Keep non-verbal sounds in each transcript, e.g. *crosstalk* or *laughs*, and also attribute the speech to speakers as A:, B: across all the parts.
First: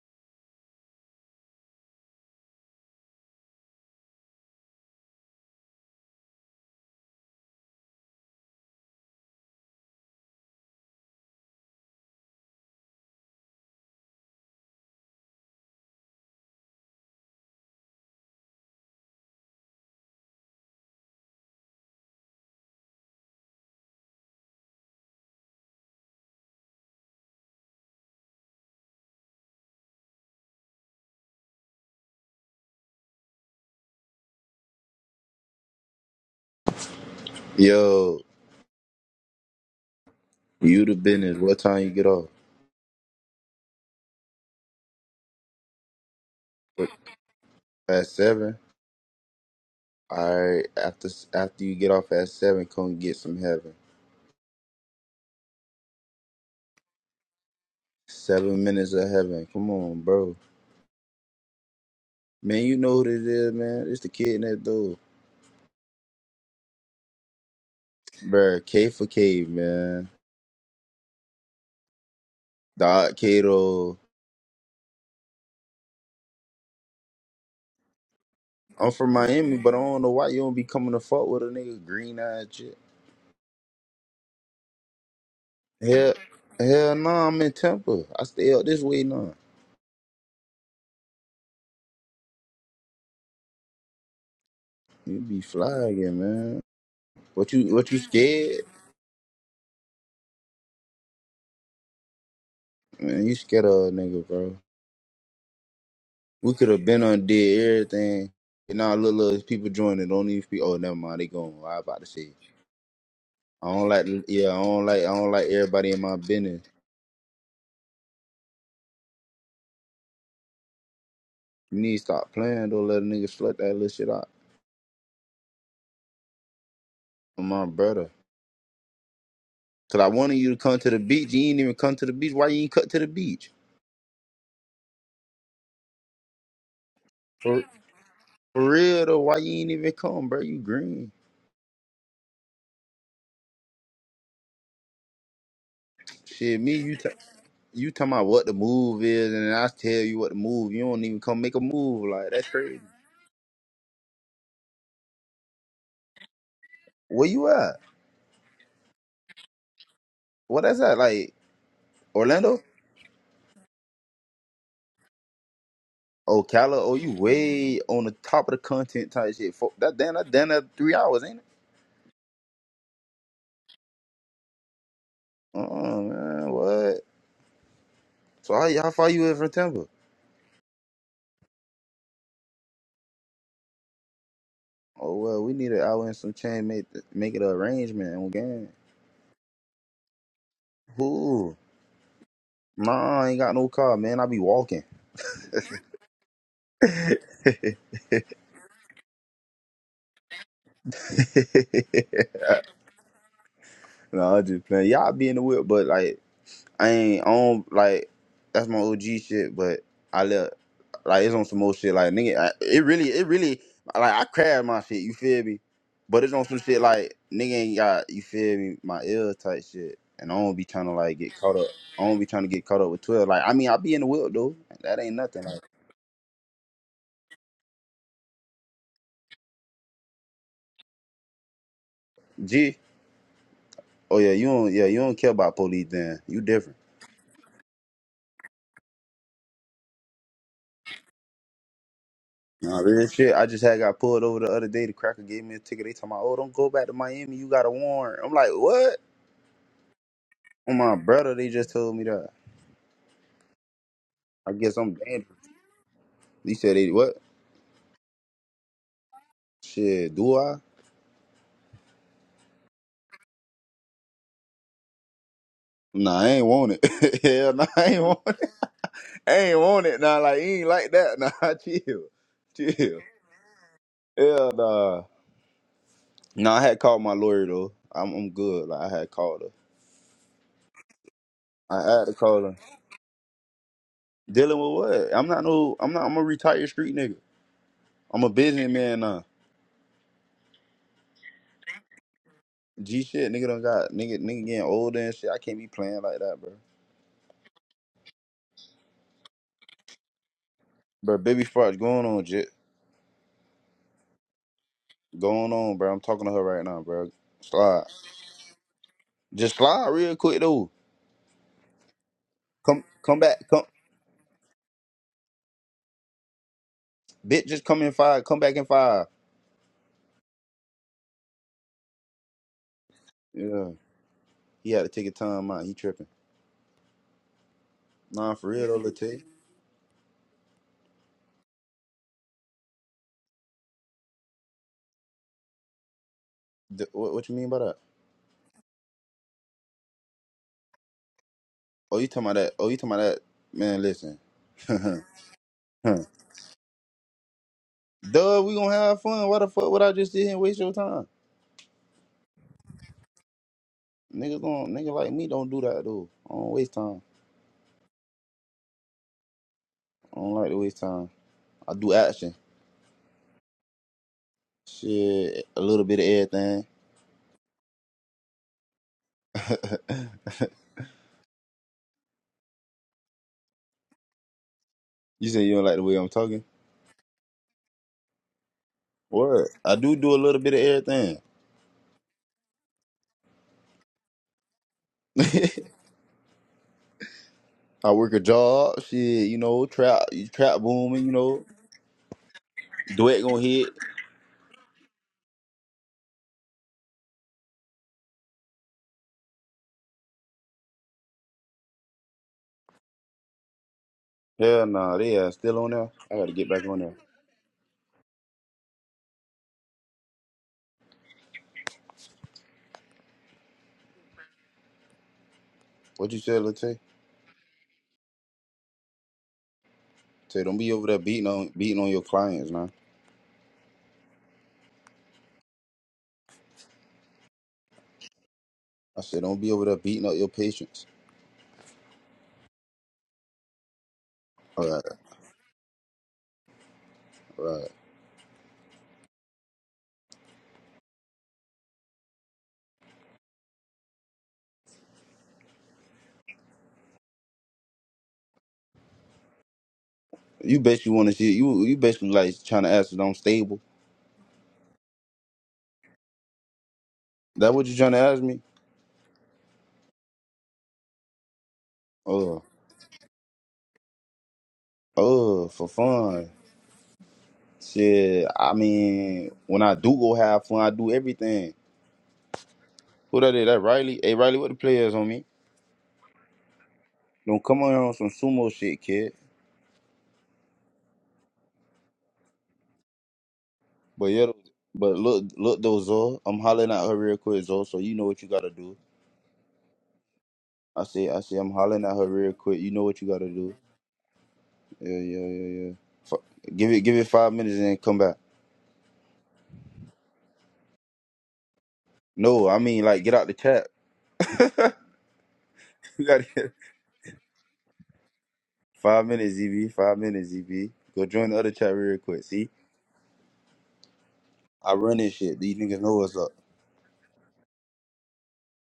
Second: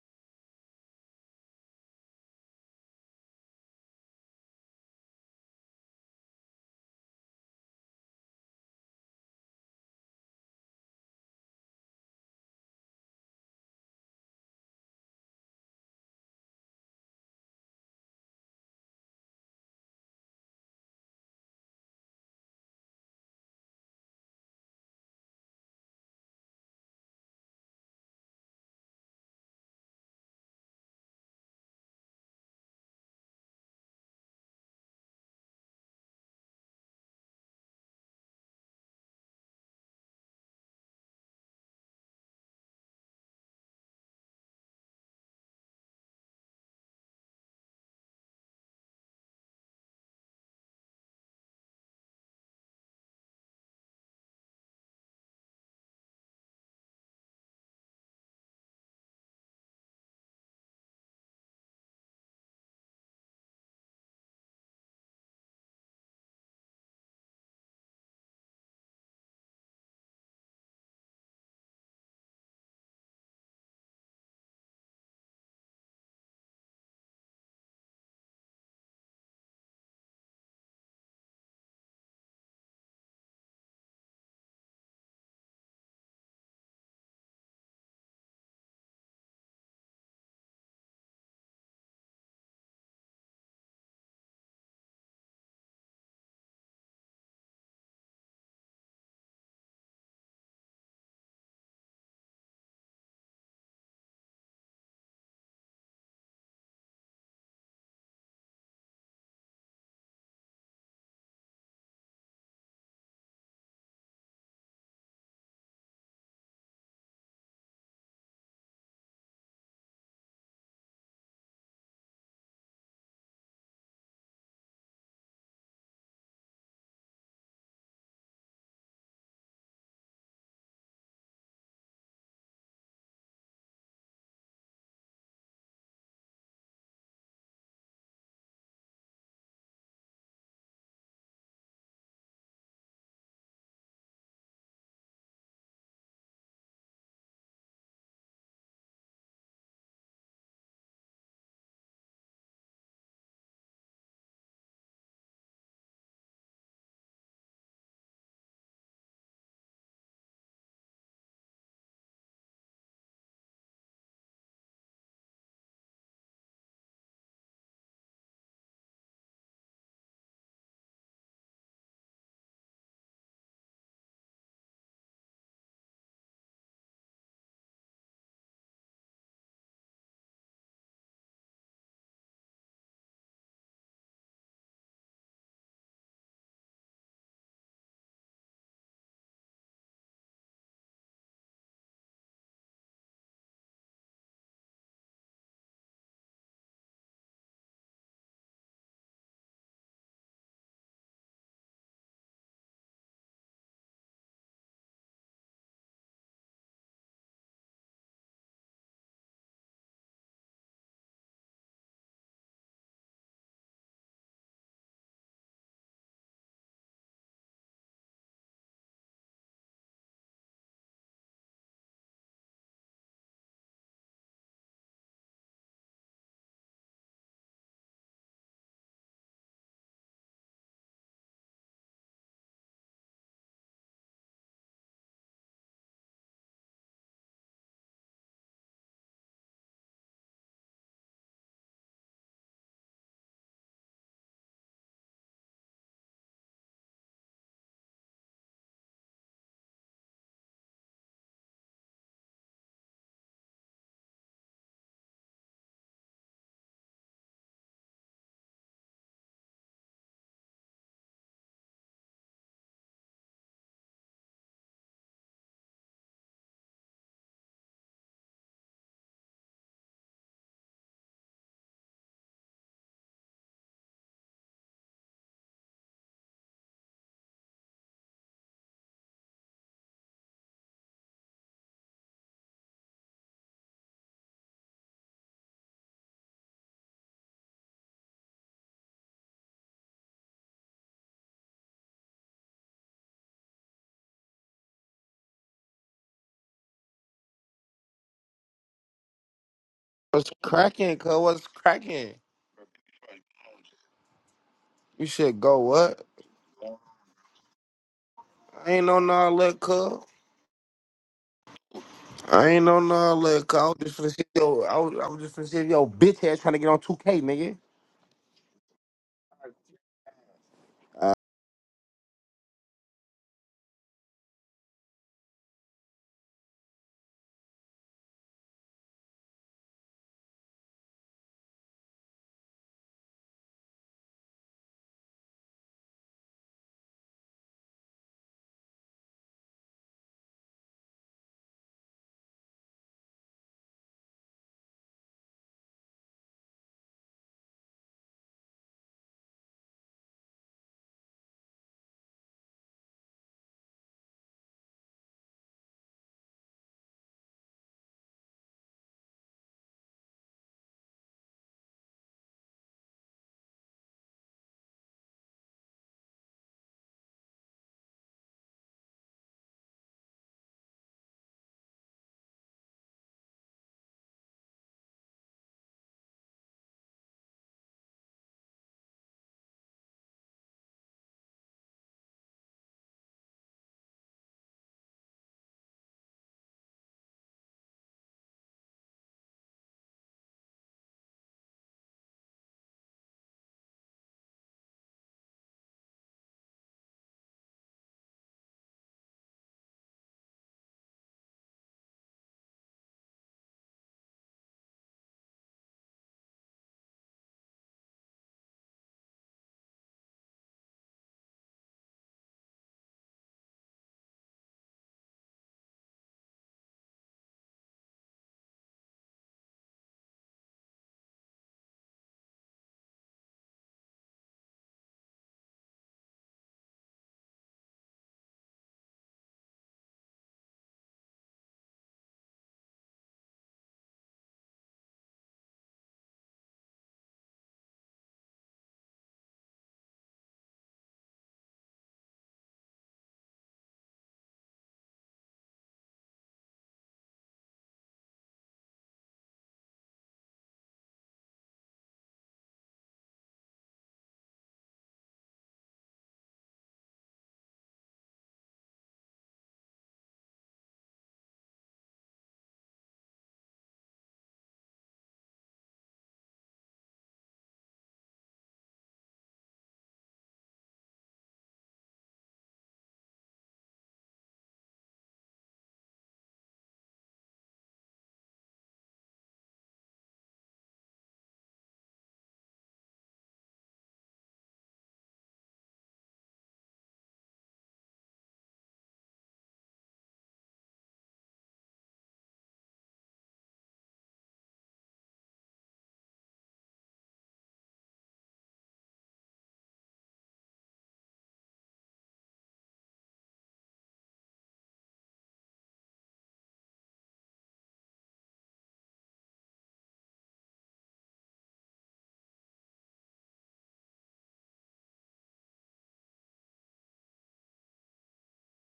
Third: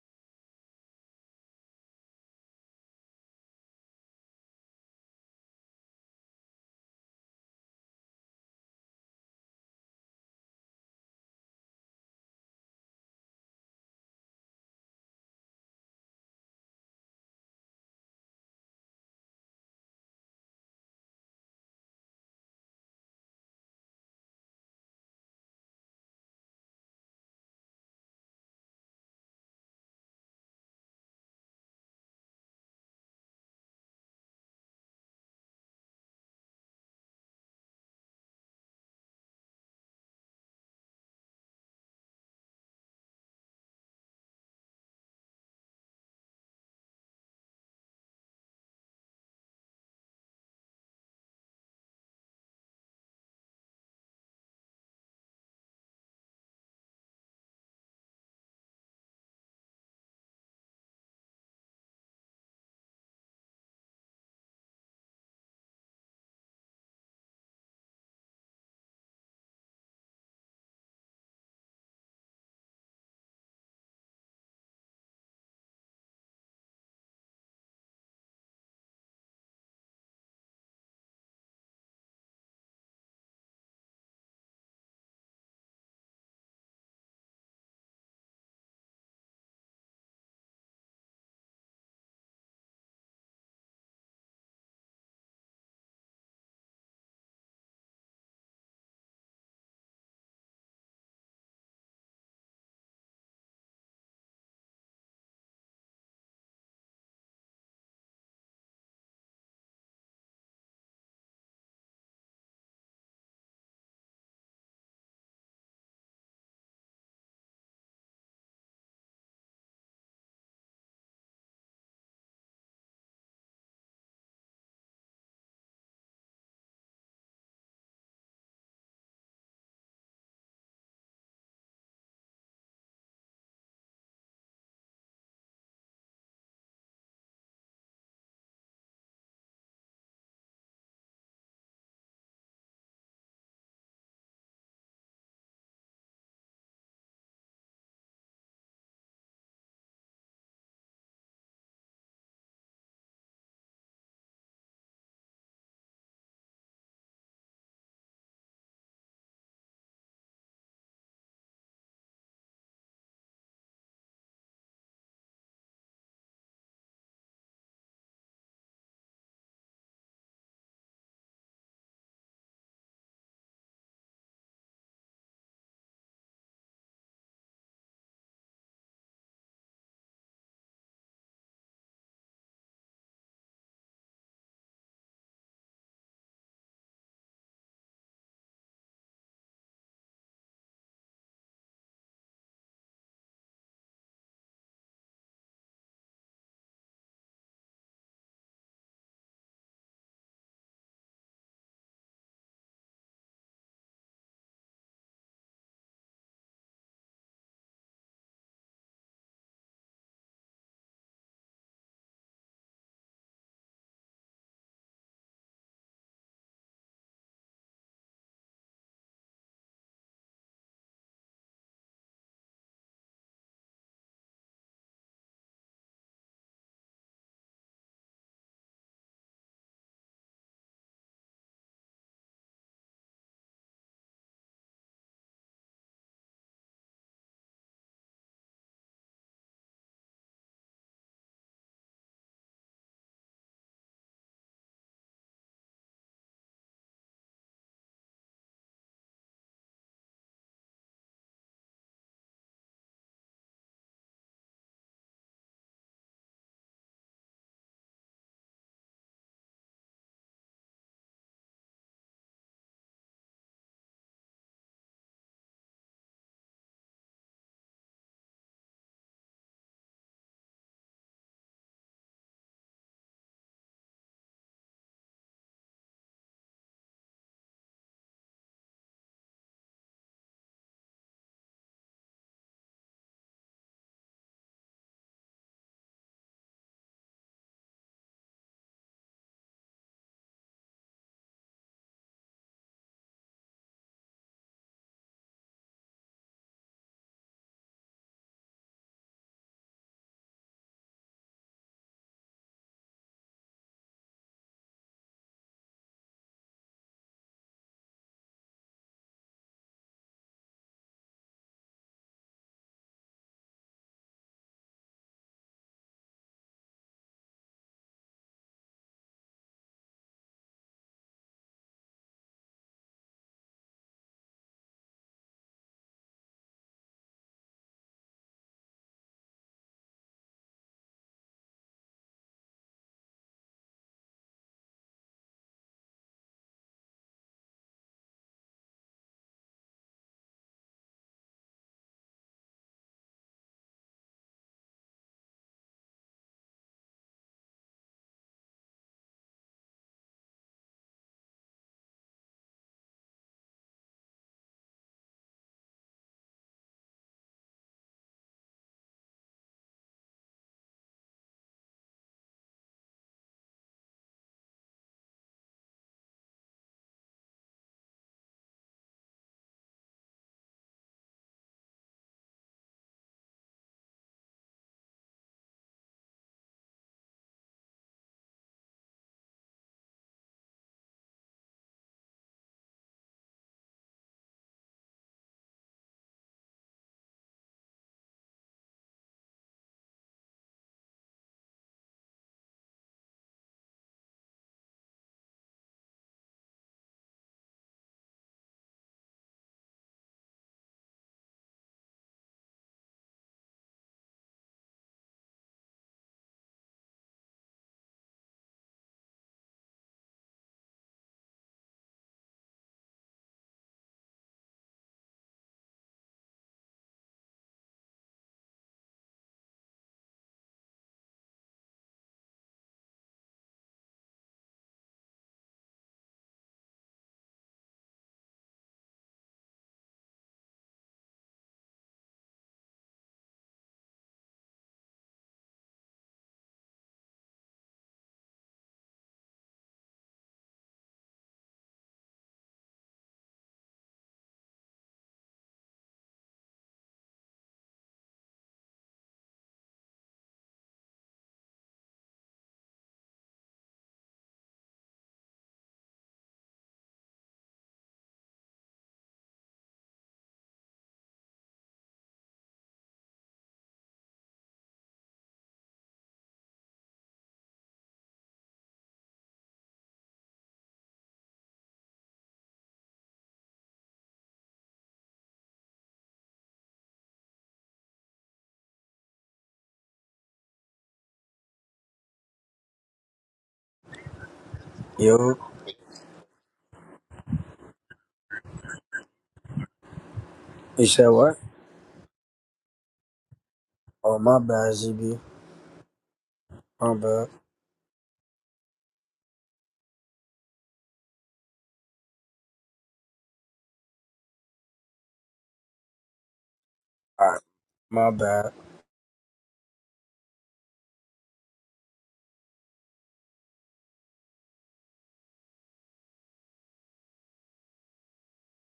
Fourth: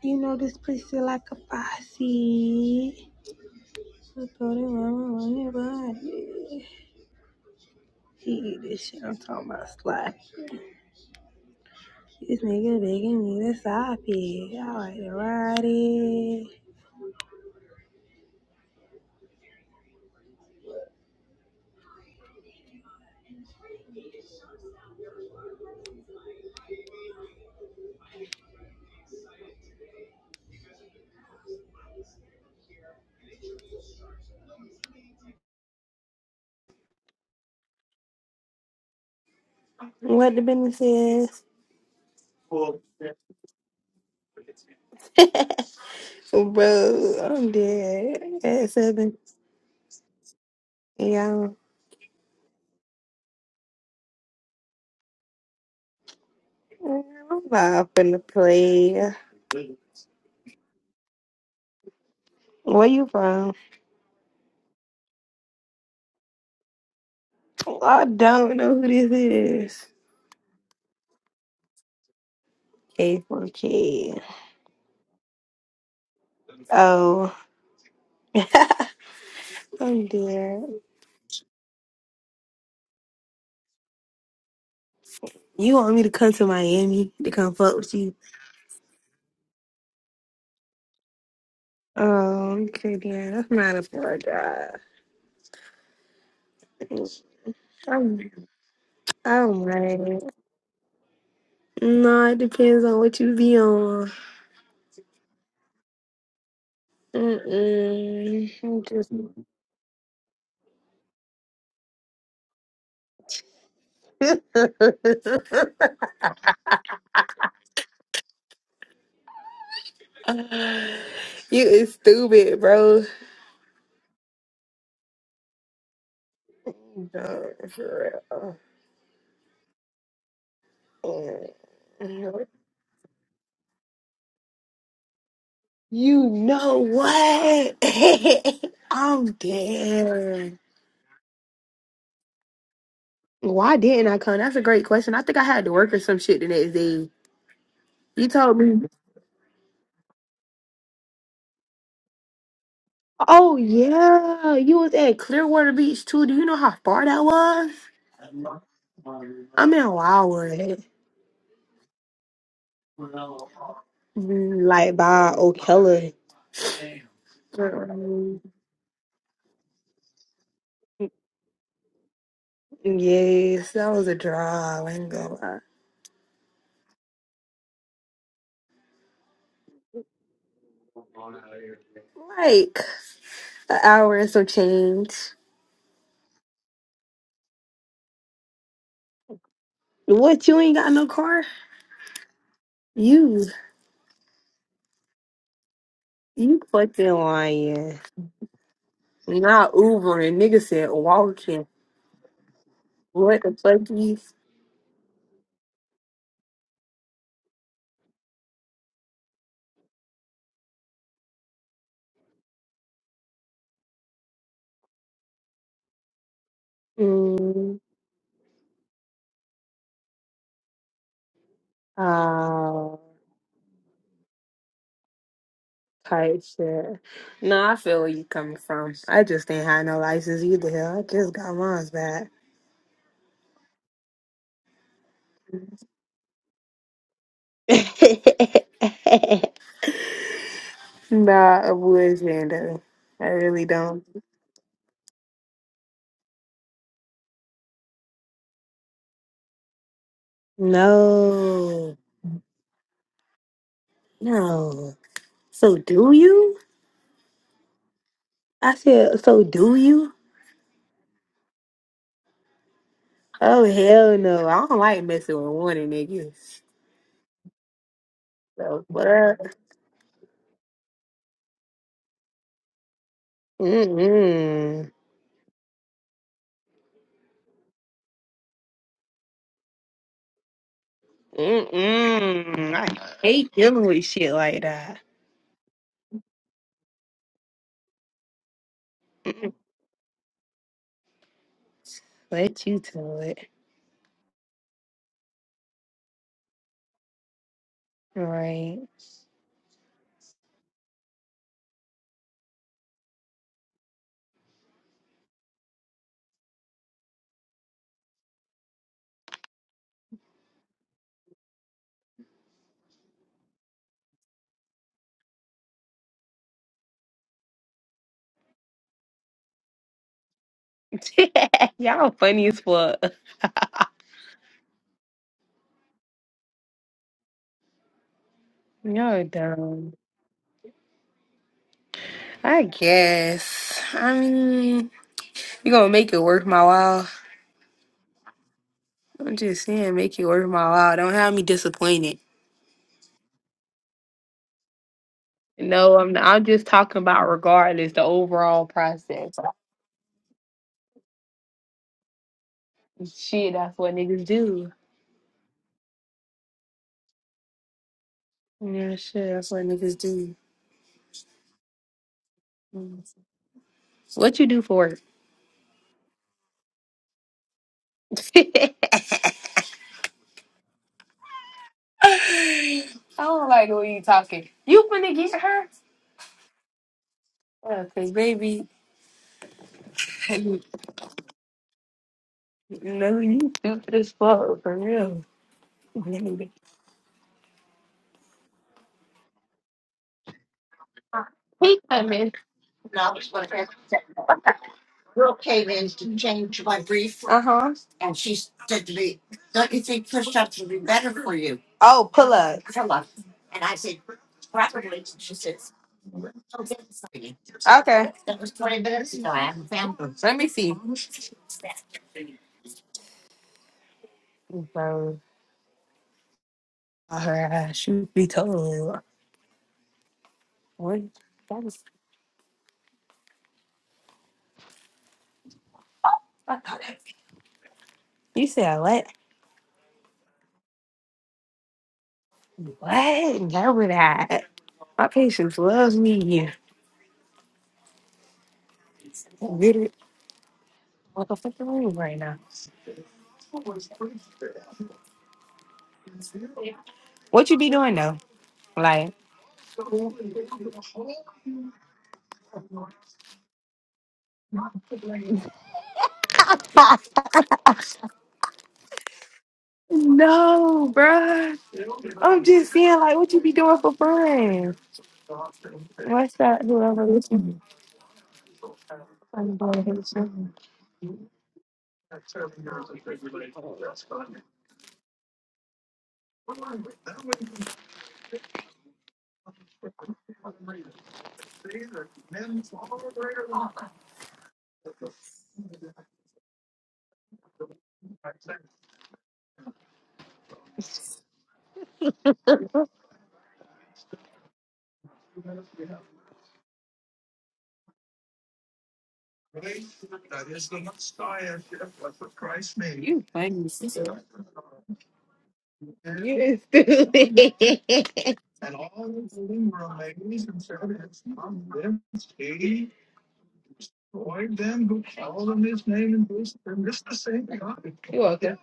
A: You know this pussy like a posse. I thought it was your body. He eat this shit. I'm talking about slap. This nigga begging me to stop it. I like to ride it.
B: Yo,
A: What the business
B: you the business.
A: is?
B: What time you get off?
A: *laughs*
B: What,
A: Bro, I'm
B: at
A: dead.
B: seven.
A: At seven.
B: All right. After
A: Yeah.
B: after you get off at seven, come get some heaven.
A: I'm not finna
B: Seven minutes of
A: play.
B: heaven. Come on, bro. Man, you
A: Where
B: know
A: you
B: what it is,
A: from?
B: man. It's the kid next door,
A: I don't
B: bro.
A: know who
B: K for
A: this
B: cave,
A: is.
B: man. Dot Kato.
A: K4K. Oh. *laughs*
B: I'm from Miami, but I don't
A: I'm
B: know why you don't be
A: dead.
B: coming to fuck with a nigga green eyed shit.
A: You want me to
B: Hell,
A: come to
B: hell no,
A: Miami to
B: I'm in
A: come fuck with
B: Tampa.
A: you?
B: I stay up this way now.
A: Oh, okay, then. That's not a far drive.
B: You be fly again, man. What you what you
A: I'm,
B: scared?
A: I'm right. No, it depends on what
B: Man,
A: you
B: you
A: be
B: scared of a
A: on.
B: nigga, bro. We could have been undid everything.
A: Mm-mm.
B: And
A: I'm
B: now
A: just...
B: little, little people joining. Don't even be. Oh, never mind. They going. I about to say. I don't like. Yeah, I don't like. I don't like everybody
A: *laughs*
B: in my business.
A: you
B: You
A: is
B: need to stop
A: stupid,
B: playing. Don't let
A: bro.
B: a nigga slut that little shit out. I'm
A: No,
B: my brother.
A: for real.
B: Cause I wanted you to come to the beach. You
A: Mm.
B: ain't even come to the beach. Why you ain't cut to the beach?
A: You know
B: For,
A: what?
B: for
A: *laughs*
B: real though,
A: I'm
B: why you ain't even come, bro?
A: dead.
B: You green.
A: Why didn't I come? That's a great question. I think I had to work or some shit the
B: Shit,
A: next
B: me, you t-
A: day.
B: you talking about
A: You
B: what the
A: told me.
B: move is, and then I tell you what the move. You don't even come make a move. Like that's crazy.
A: Oh yeah, you was at Clearwater Beach too. Do you know how far that
B: Where you
A: was?
B: at?
A: I'm in
B: What that's
A: Wildwood,
B: that like Orlando?
A: Mm, like by O'Keller.
B: Ocala? Oh, you way on the top of the content type shit. Fuck, that damn, that damn, that three hours, ain't it?
A: Yes, that was a drive. I ain't gonna
B: Oh man, what? So how, how far you in from Tampa?
A: lie. Like an hour and some change.
B: Oh well, we need an hour and some change. Make make it an arrangement on game.
A: What? You ain't got no car?
B: Ooh, Nah, I ain't
A: You,
B: got no car, man. I be walking. *laughs*
A: you
B: *laughs* no,
A: fucking lying. Not Ubering. Nigga said walking. What the fuck?
B: I'm just playing. Y'all be in the whip, but like I ain't I don't like that's my OG shit, but I let like it's on some more shit like nigga. I, it really it really like I crab my shit. You feel me? But it's on some shit like nigga ain't
A: Mm,
B: got you feel me my ill type shit, and I don't be trying to like get caught up. I don't be trying to get caught up
A: oh,
B: with twelve. Like I mean I be in the whip though. That ain't nothing. Like
A: type shit. No, I feel where you coming from. I just ain't had no license either. hell. I just got mine's back.
B: G. Oh yeah, you don't yeah you don't care about police then. You different.
A: *laughs* Nah, I wish,
B: Nah,
A: though.
B: real
A: I
B: shit. I just
A: really
B: had got
A: don't.
B: pulled over the other day. The cracker gave me a ticket. They told me, "Oh, don't go back to Miami. You got a warrant." I'm like, "What?" On my brother, they just told
A: No,
B: me that. I guess I'm
A: no.
B: dangerous.
A: So do
B: He
A: you?
B: said, they, what?
A: I said, so do you?
B: Shit, do I?
A: Oh hell no! I don't like messing with warning
B: Nah, I ain't
A: niggas.
B: want it. *laughs* Hell nah, I ain't want it.
A: So what?
B: I
A: up?
B: ain't want it. Nah, like, he ain't like that. Nah, *laughs* chill. Chill. Hell
A: Mm mm
B: nah. Nah, I had called my lawyer, though. I'm, I'm good. Like, I had called her.
A: mm
B: I had to call her.
A: mm. I hate dealing with shit
B: Dealing
A: like
B: with
A: that.
B: what? I'm not no, I'm not, I'm a retired street nigga. I'm a businessman now.
A: Let you
B: G
A: tell
B: shit, nigga
A: it.
B: done got, nigga, nigga getting older and shit. I can't be playing like that, bro.
A: Right.
C: What's cracking, cuz?
B: Bro, baby,
C: What's
B: frauds going
C: cracking?
B: on, J.
C: You should
B: Going
C: go
B: on, bro. I'm
C: what?
B: talking to her right now, bro. Slide.
C: I ain't on all
B: Just
C: that,
B: slide
C: cuz.
B: real quick though.
C: I ain't
B: Come
C: on
B: come
C: all that,
B: back.
C: cuz.
B: Come
C: I was just finna see yo, I was, I was just finna see yo bitch ass trying to get on 2K,
B: bitch
C: nigga.
B: just come in five. Come back in five.
A: *laughs* Y'all funny as fuck.
B: Yeah. He had to take a time out. He tripping. Nah, for real though, Latte.
A: Y'all dumb. I guess. I mean, you gonna make it worth my
B: D-
A: while.
B: What, what you mean by that?
A: I'm just saying, make it worth my while. Don't have me
B: Oh, you
A: disappointed.
B: talking about that? Oh, you talking about that? Man, listen. *laughs*
A: No, I'm not. I'm just talking about regardless the
B: Duh, we
A: overall
B: gonna have fun.
A: process.
B: Why the fuck would I just sit here and waste your time?
A: Shit, that's what niggas
B: Niggas don't
A: do.
B: niggas like me don't do that though. I don't waste time.
A: Yeah, shit, that's what niggas
B: I don't
A: do.
B: like to waste time. I do action.
A: Mm. What you do for work?
B: Shit, a little bit of
A: *laughs* I
B: everything. *laughs*
A: don't like the way you talking. You finna
B: You
A: get
B: say you
A: her?
B: don't like the way I'm talking?
A: Yeah, cause baby,
B: What? I do do a
A: *laughs*
B: little bit
A: no,
B: of everything.
A: you stupid as fuck for real. He
B: *laughs* I work a job, shit, you know, trap, trap booming, you know,
A: come in,
B: duet gonna hit.
A: Uh huh. Oh, pull up. Pull up.
B: Hell nah, they are still on there. I gotta get back on there.
A: Okay. Let me see. Bro,
B: What you said, Latte?
A: her ass should be told.
B: Say don't be over there
A: What?
B: beating on
A: That was,
B: beating on your clients, man.
A: you said
B: I
A: what?
B: said don't be over there beating up your patients.
A: What? Never that.
B: All right,
A: My patients loves me.
B: all right.
A: Get it? What the fuck are you right now? What you be doing though?
B: You bet you want to see you. You basically like trying to ask if I'm stable. That what you trying to ask me?
A: No, bruh.
B: Oh,
A: I'm just saying, like, what you be doing for fun?
B: oh, for fun.
A: What's that? Whoever listening.
B: Shit, I mean,
A: I'm
B: when I
A: going to
B: do go
A: his
B: have
A: name.
B: fun, I do everything. Who that is? That Riley? Hey, Riley, what the players on me? Don't come on here on some sumo shit, kid. But yeah, but look,
D: Yo,
B: look though, Zo. I'm hollering at her real quick, Zo. So you know what you gotta do. I
D: you
B: say,
D: said
B: I say,
D: what?
B: I'm hollering at her real quick. You know what you gotta do.
D: Oh, my bad,
B: Yeah, yeah,
D: ZB.
B: yeah, yeah. Fu- give it,
D: My
B: give it
D: bad.
B: five minutes and then come back. No, I mean like get out the chat. *laughs* You gotta get
D: Alright, my bad.
B: five minutes, ZB. Five minutes, ZB. Go join the other chat real quick. See, I run
A: you
B: this shit. These niggas know what's up.
A: welcome.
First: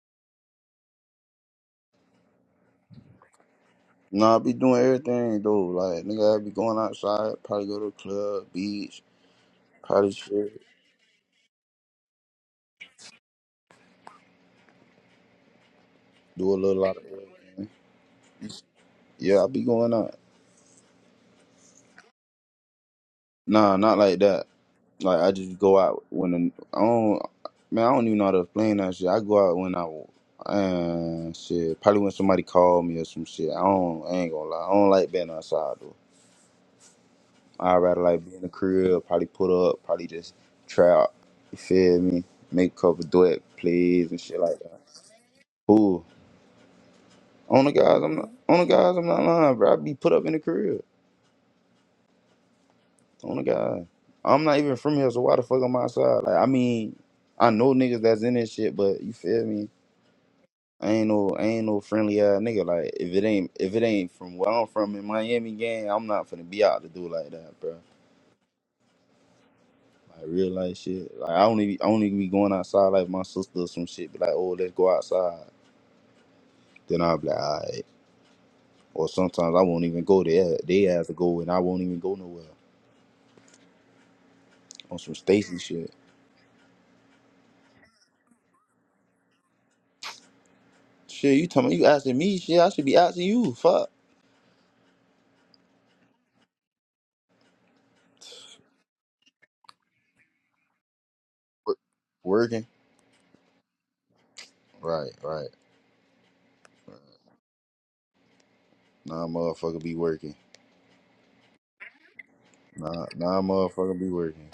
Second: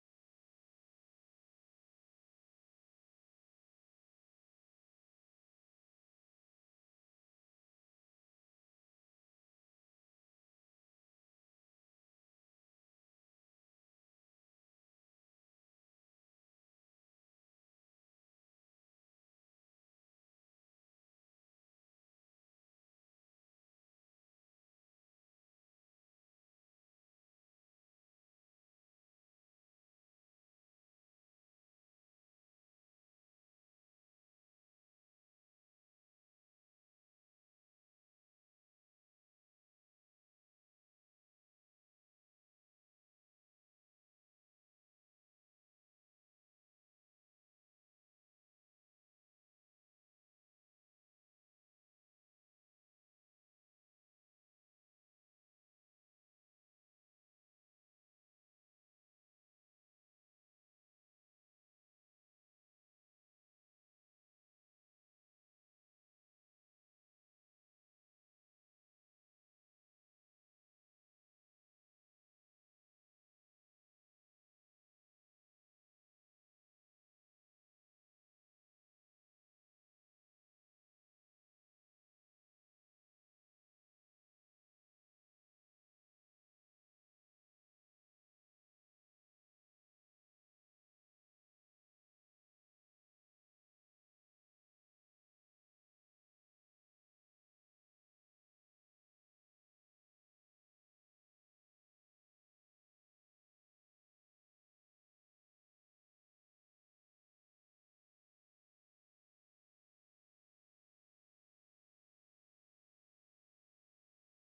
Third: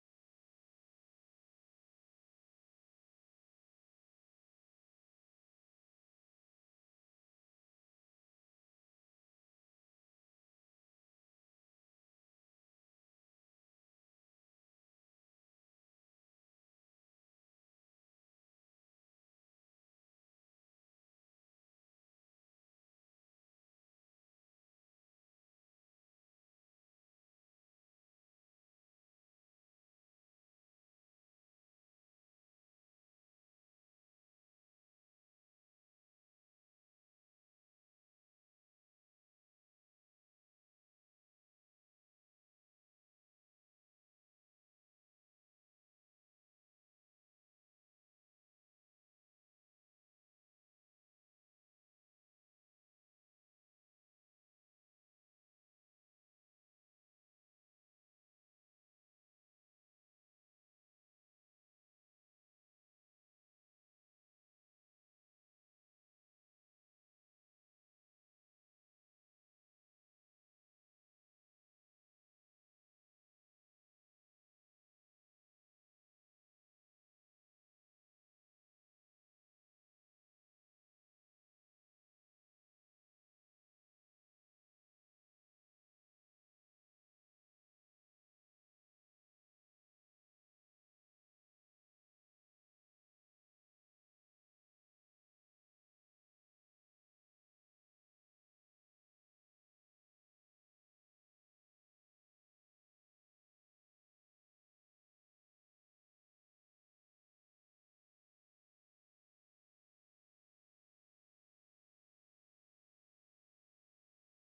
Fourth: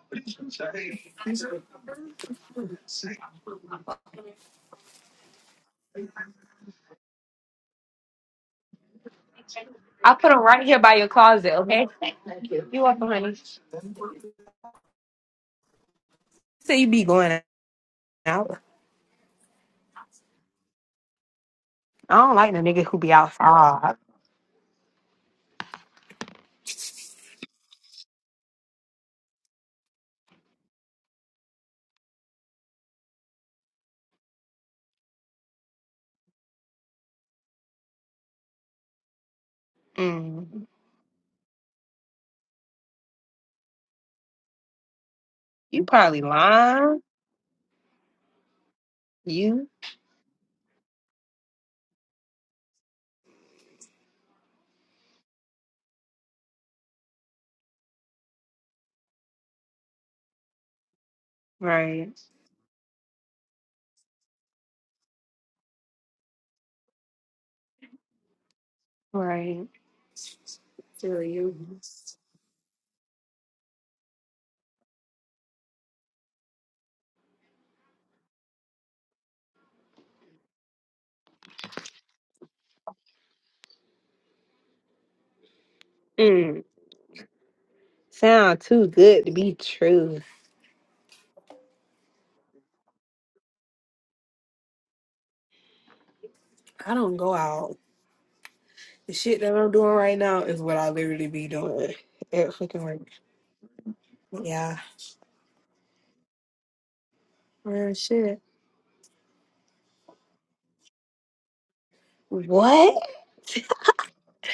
B: Nah, I be doing everything though. Like nigga, I be going outside, probably go to the club, beach, probably
A: I put them
B: shit,
A: right here by your closet, okay?
B: do a
A: So
B: little
A: you
B: lot of
A: be going
B: everything.
A: out.
B: Yeah, I be going out.
A: I don't like the nigga who be
B: Nah,
A: outside.
B: not like that. Like I just go out when the, I don't. Man, I don't even know how to explain that shit. I go out when I uh, shit. Probably when somebody call me or some shit. I don't. I ain't gonna lie. I don't like being outside though. I rather like be in the crib. Probably put up. Probably just
A: Mm.
B: try out. You feel me? Make a couple duet plays and shit like that.
A: You
B: Who?
A: probably lying.
B: On the guys, I'm not on the guys, I'm not lying,
A: You
B: bro. I be put up in the crib. On the guys. I'm not even from here, so why the fuck I'm outside? Like I mean, I know niggas that's in this shit, but you feel me? I ain't no I ain't no
A: right,
B: friendly ass nigga. Like if it ain't if it ain't from where I'm from in Miami gang, I'm not finna be out to do like that, bro.
A: right.
B: Like real life shit. Like I
A: Silly
B: only be- I only be going outside like my sister or some shit be like, oh let's go outside. Then I'll be like, alright. Or sometimes I won't even go there. They have to go and I won't even go nowhere. On some Stacy shit.
A: you. Sound too good to be true.
B: Shit, you talking? You asking me? Shit, I should be asking you. Fuck.
A: I don't go out. The shit that I'm doing right now is what I literally be
B: Wor-
A: doing at
B: Working.
A: fucking work. Yeah,
B: Right, right.
A: real shit.
B: Nah, motherfucker, be working.
A: What?
B: Nah, nah,
A: *laughs*
B: motherfucker, be working.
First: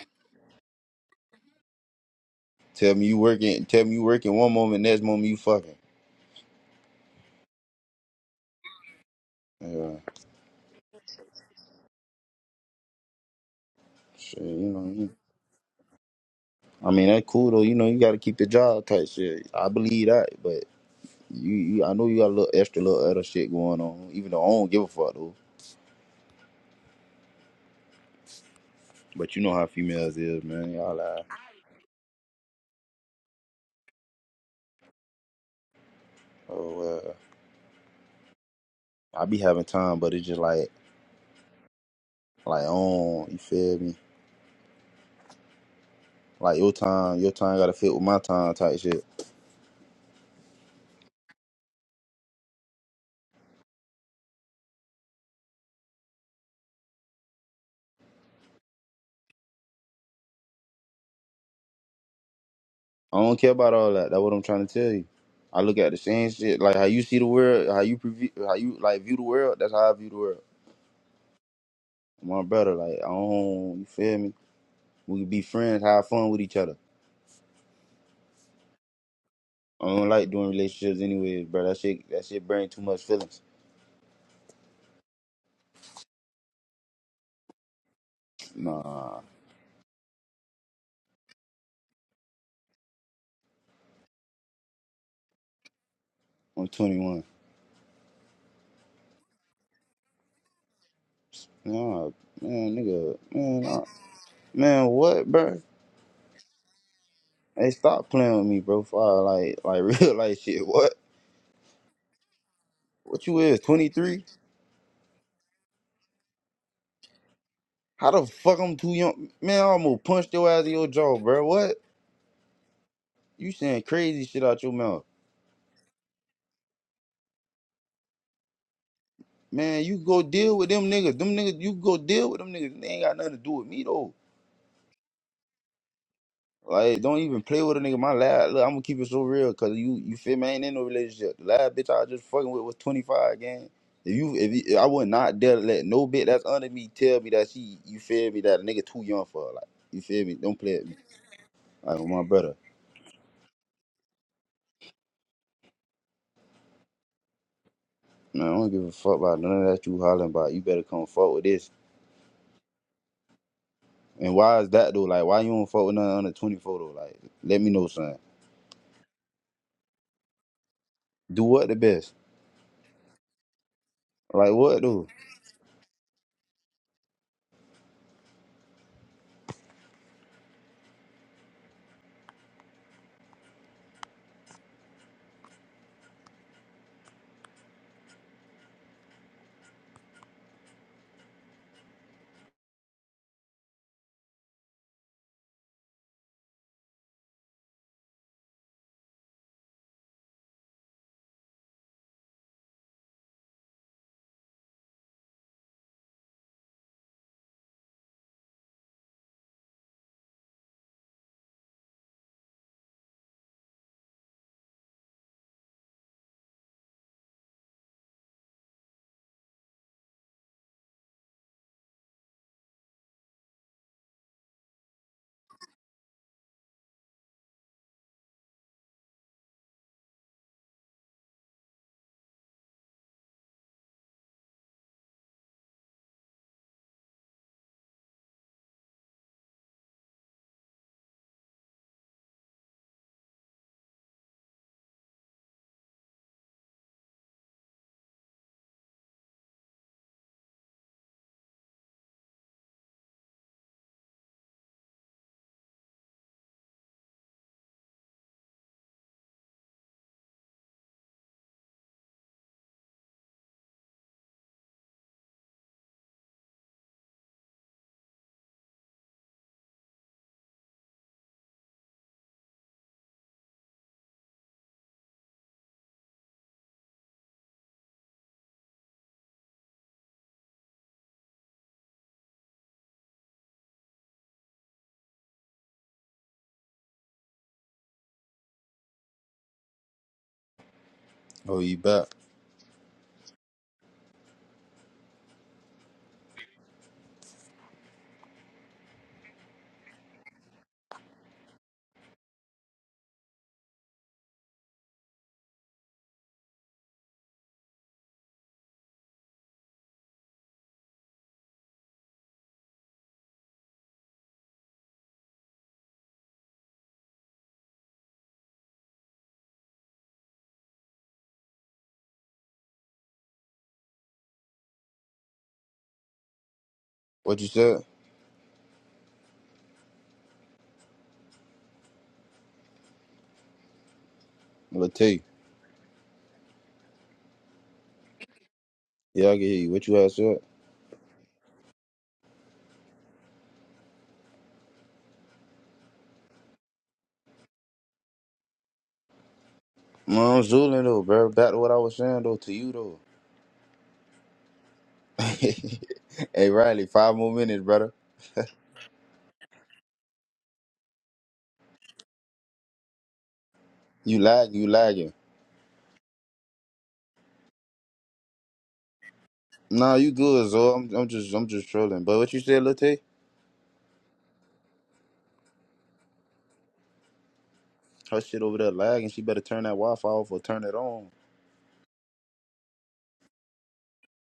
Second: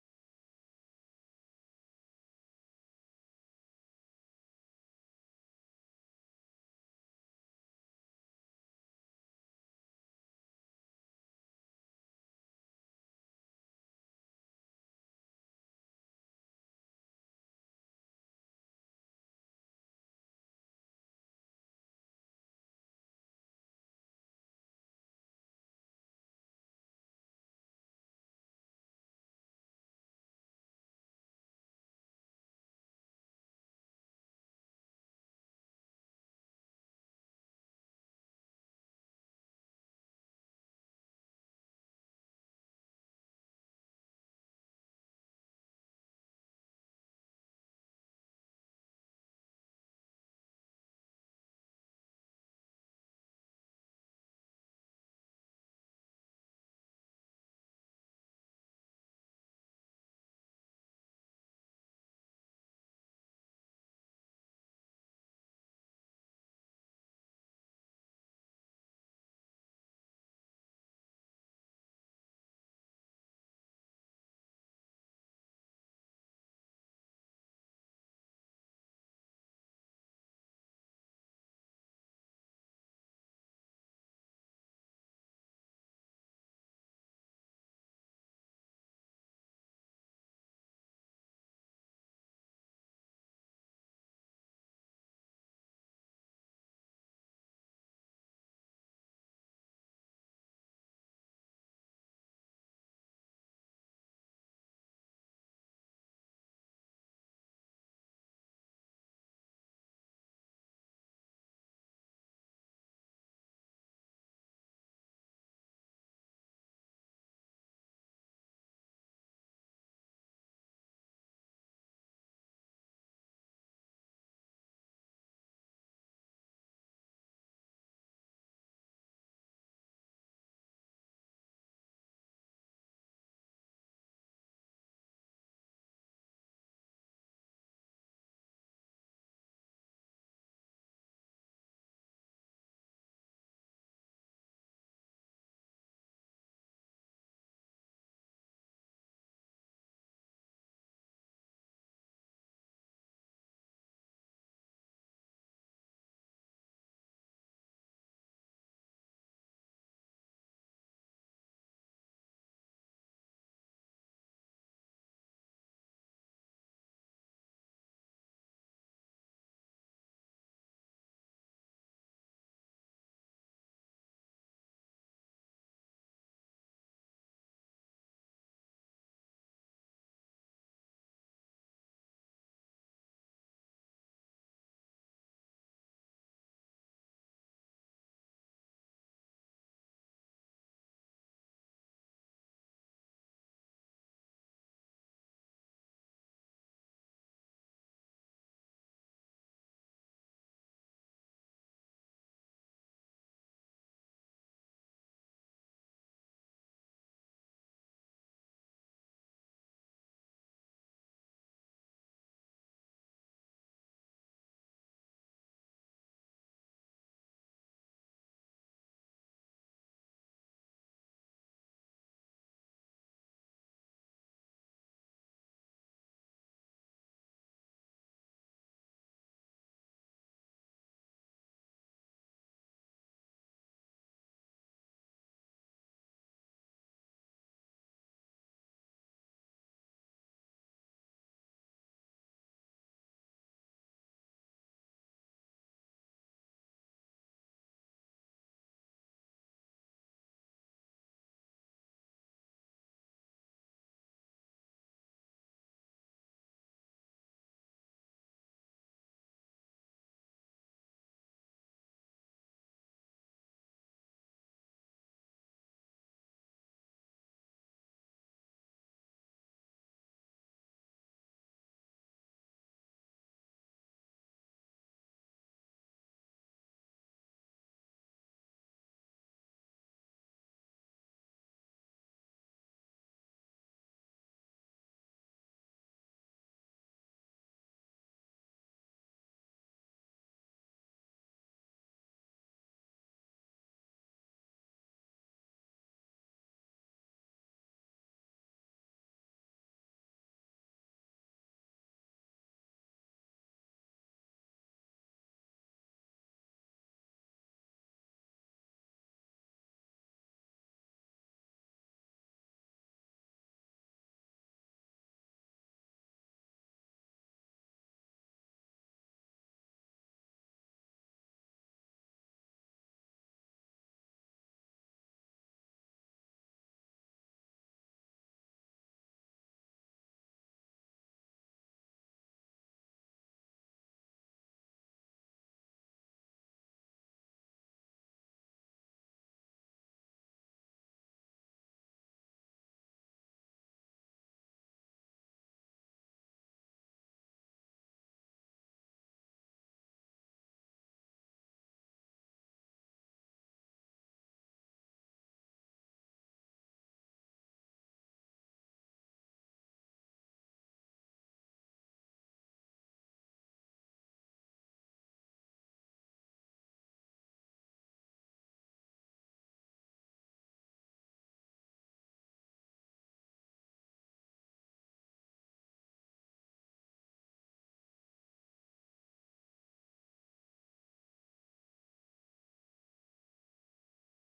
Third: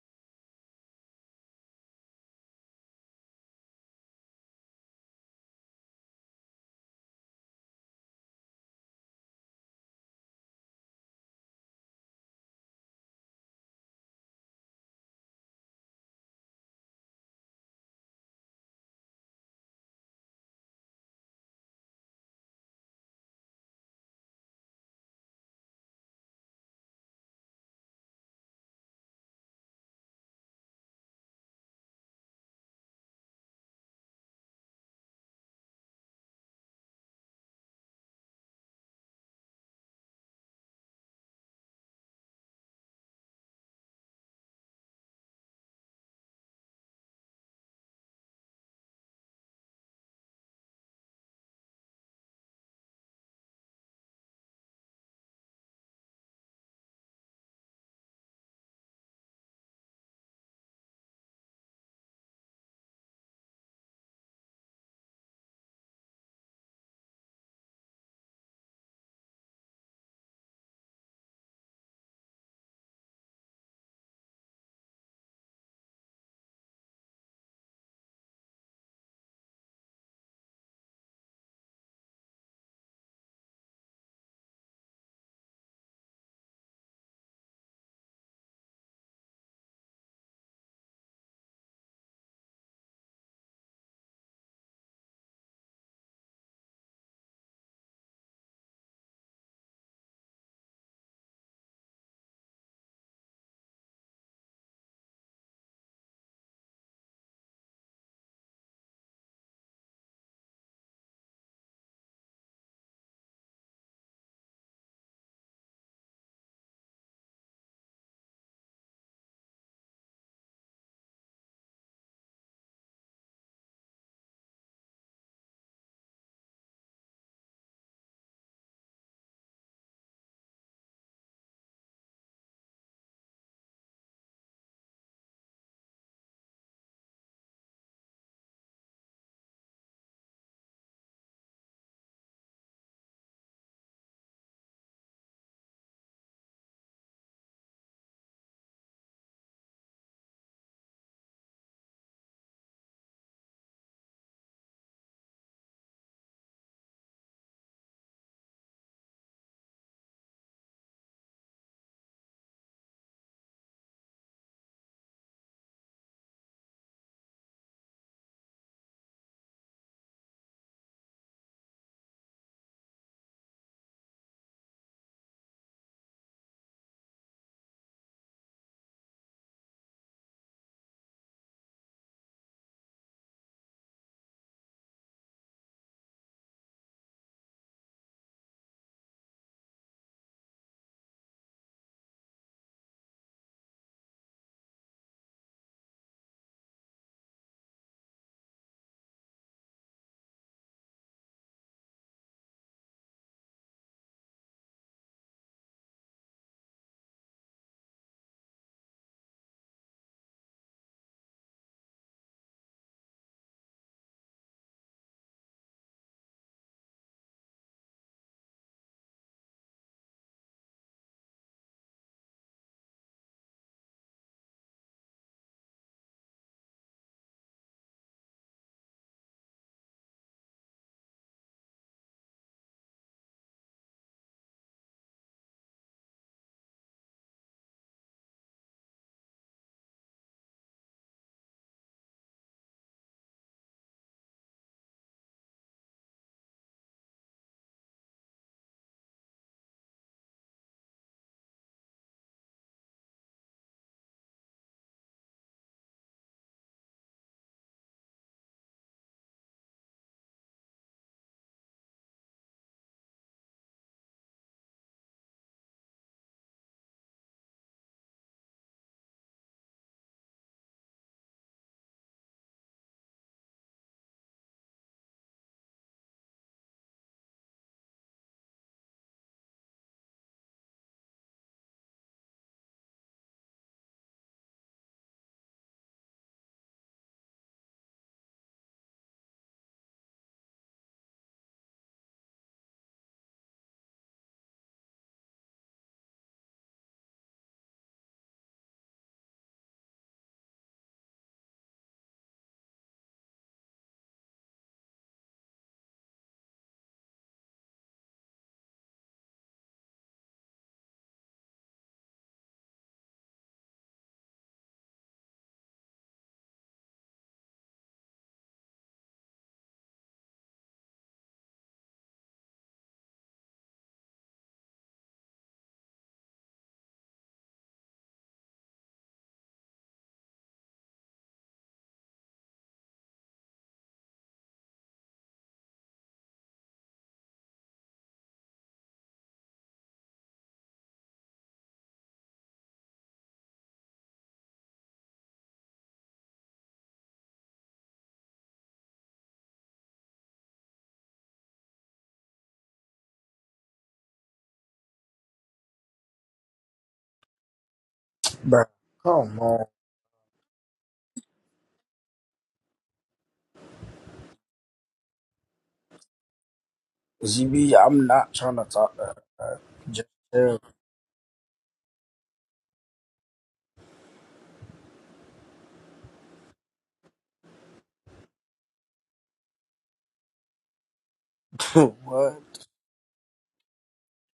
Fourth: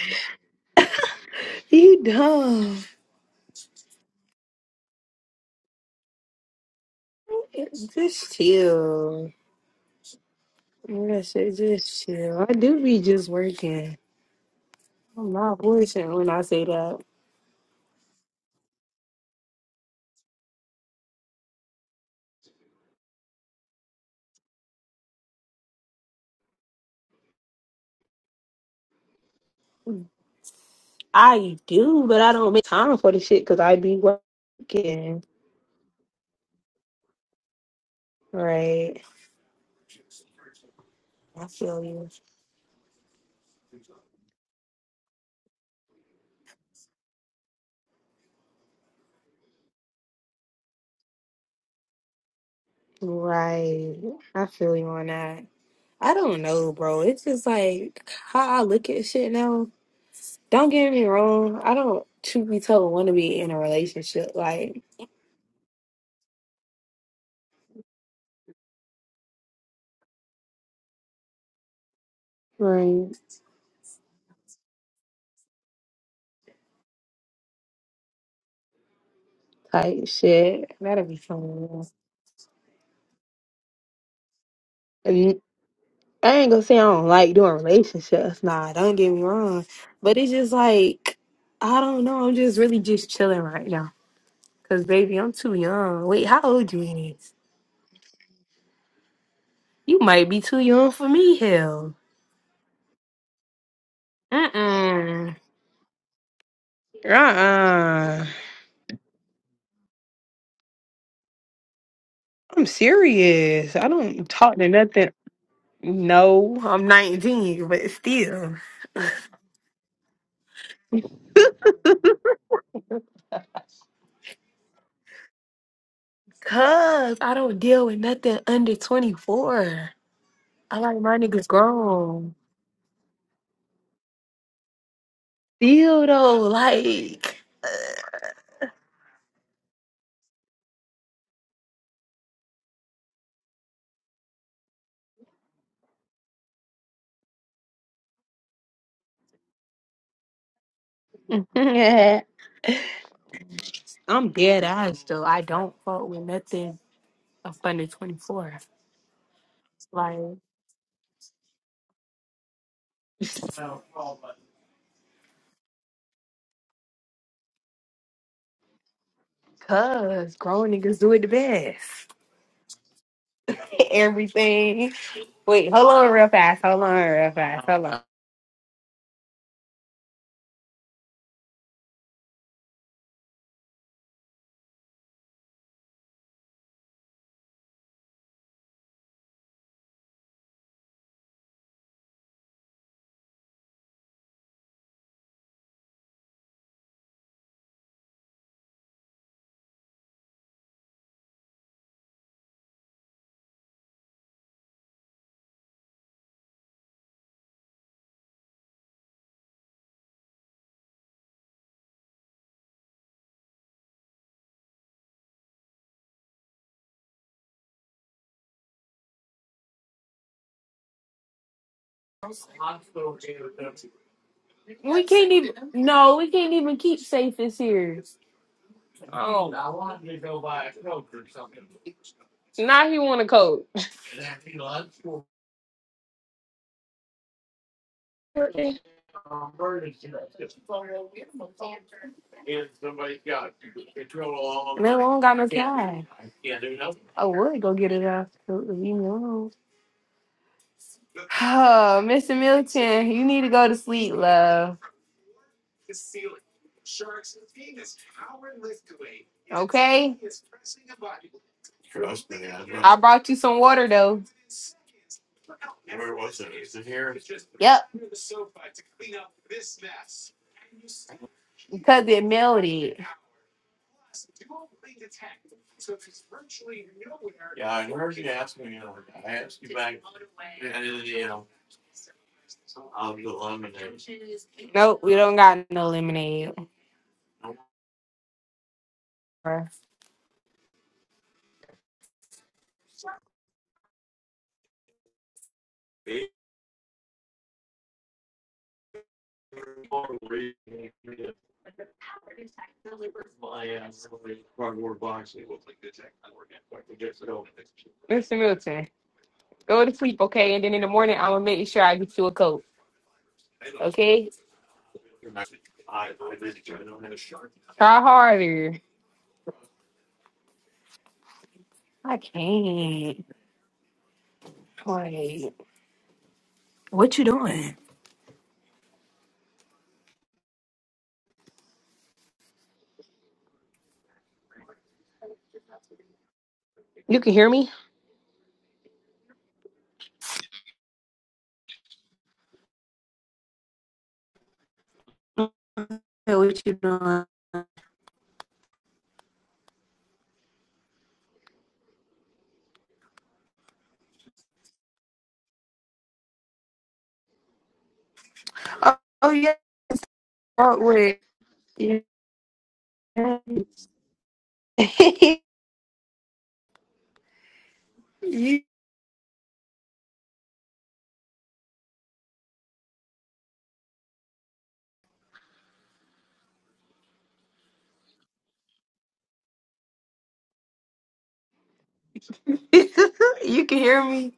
A: You dumb.
B: Tell me you working. Tell me you working one moment. Next moment you fucking.
A: Just chill.
B: Yeah.
A: real shit. Just chill. I do be just working.
B: Shit, you know. You,
A: I'm not bullshitting when I say
B: I
A: that.
B: mean, that cool though. You know, you got to keep the job tight. Shit, I believe that. But you, you, I know you got a little extra, little other shit going on. Even though I don't give a fuck though. But you know how females is, man. Y'all like,
A: I do, but I don't make time for the shit because I be working.
B: oh well.
A: Right.
B: I be having time, but it's just like,
A: I feel you.
B: like on. You feel me? Like your time, your time gotta fit with my time type shit.
A: Right. I feel you on that. I don't know, bro. It's just like how I look at shit now. Don't get me wrong. I don't, truth be told, want to
B: I don't
A: be
B: care
A: in a
B: about all that. That's what
A: relationship
B: I'm trying to
A: like
B: tell you. I look at the same shit, like how you see the world, how you preview, how you like view the world. That's how I view the world. My brother, like I
A: right,
B: don't, you feel me? We can be friends, have fun with each other. I
A: type
B: don't like doing
A: shit.
B: relationships
A: That'd be
B: anyway, bro. That
A: fun.
B: shit, that shit bring too much feelings.
A: And I ain't gonna say I don't like doing relationships. Nah, don't get
B: Nah,
A: me wrong. But it's just like I don't know. I'm just really just chilling right now. Cause baby, I'm too young. Wait, how
B: I'm
A: old you
B: 21.
A: is? You might be too young for me, hell.
B: Nah, man, nigga, man, I,
A: Uh
B: man, what,
A: uh.
B: bro?
A: Uh
B: Hey, stop
A: uh.
B: playing with me, bro. Fire, like, like *laughs* real life shit. What?
A: I'm
B: What you is?
A: serious. I
B: 23?
A: don't talk to nothing. No, I'm 19, but
B: How the
A: still.
B: fuck I'm too young? Man, I almost punched your ass in your jaw, bro. What? You saying crazy shit out your mouth.
A: Cuz I don't deal with nothing under
B: Man,
A: 24.
B: you go deal with
A: I
B: them
A: like
B: niggas.
A: my
B: Them
A: niggas
B: niggas, you go deal
A: grown.
B: with them niggas. They ain't got nothing to do with me, though.
A: Still though,
B: Like, don't
A: like.
B: even play with a nigga. My last, look, I'm gonna keep it so real, cause you, you feel me? I ain't in no relationship. The last bitch I was just fucking with was 25, gang. If you, if you, I would not dare let no bitch that's under me tell me that she, you feel me, that a nigga too young for her. Like, you feel me? Don't play with me. Like, with my
A: *laughs*
B: brother.
A: I'm dead ass though. I don't fuck with nothing up under
B: Man, I
A: 24.
B: don't give a fuck about none of that you
A: Like,
B: hollering about. You better come fuck with this. And why is that though? Like, why you don't fuck with nothing under 24 though? Like, let me know, son.
A: cuz grown niggas do it the
B: Do what the
A: best.
B: best?
A: *laughs*
B: Like, what
A: Everything.
B: though?
A: Wait, hold on real fast. Hold on real fast. Hold on. We can't even. No, we can't even keep safe this year. Now he want to coach. Man, we don't got no time. I would go get it out. if You know. Oh, Mr. Milton, you need to go to sleep, love. Okay. Trust me, I know. I brought you some water though. Yep, because it melted. Nope, we don't got no lemonade. Mr.
B: Oh, you back.
A: Milton. Go to sleep, okay? And then in the morning, I'm gonna make sure I get you a coat, okay? Try harder. I can't. Wait. What you
B: What you
A: doing?
B: said? Well, tell you.
A: You can hear me?
B: Yeah, I can hear you. What you had said?
A: Hey, What you doing?
B: Man, I'm zooling though, bro. Back to what I was saying though, to you though. *laughs* hey, Riley, five more minutes, brother.
D: Bruh,
A: Oh, oh,
D: come
A: yeah.
D: on.
A: Oh, wait. Yeah. *laughs*
B: You lag, you lagging.
D: ZB, I'm not trying to talk to her. bruh.
B: Nah,
D: Just
B: you good, Zo. I'm, I'm just, I'm just trolling. But what you said, Latte? Her shit over there lagging. She better turn that Wi-Fi off or turn it on.
D: chill. *laughs* what?
A: you can hear me.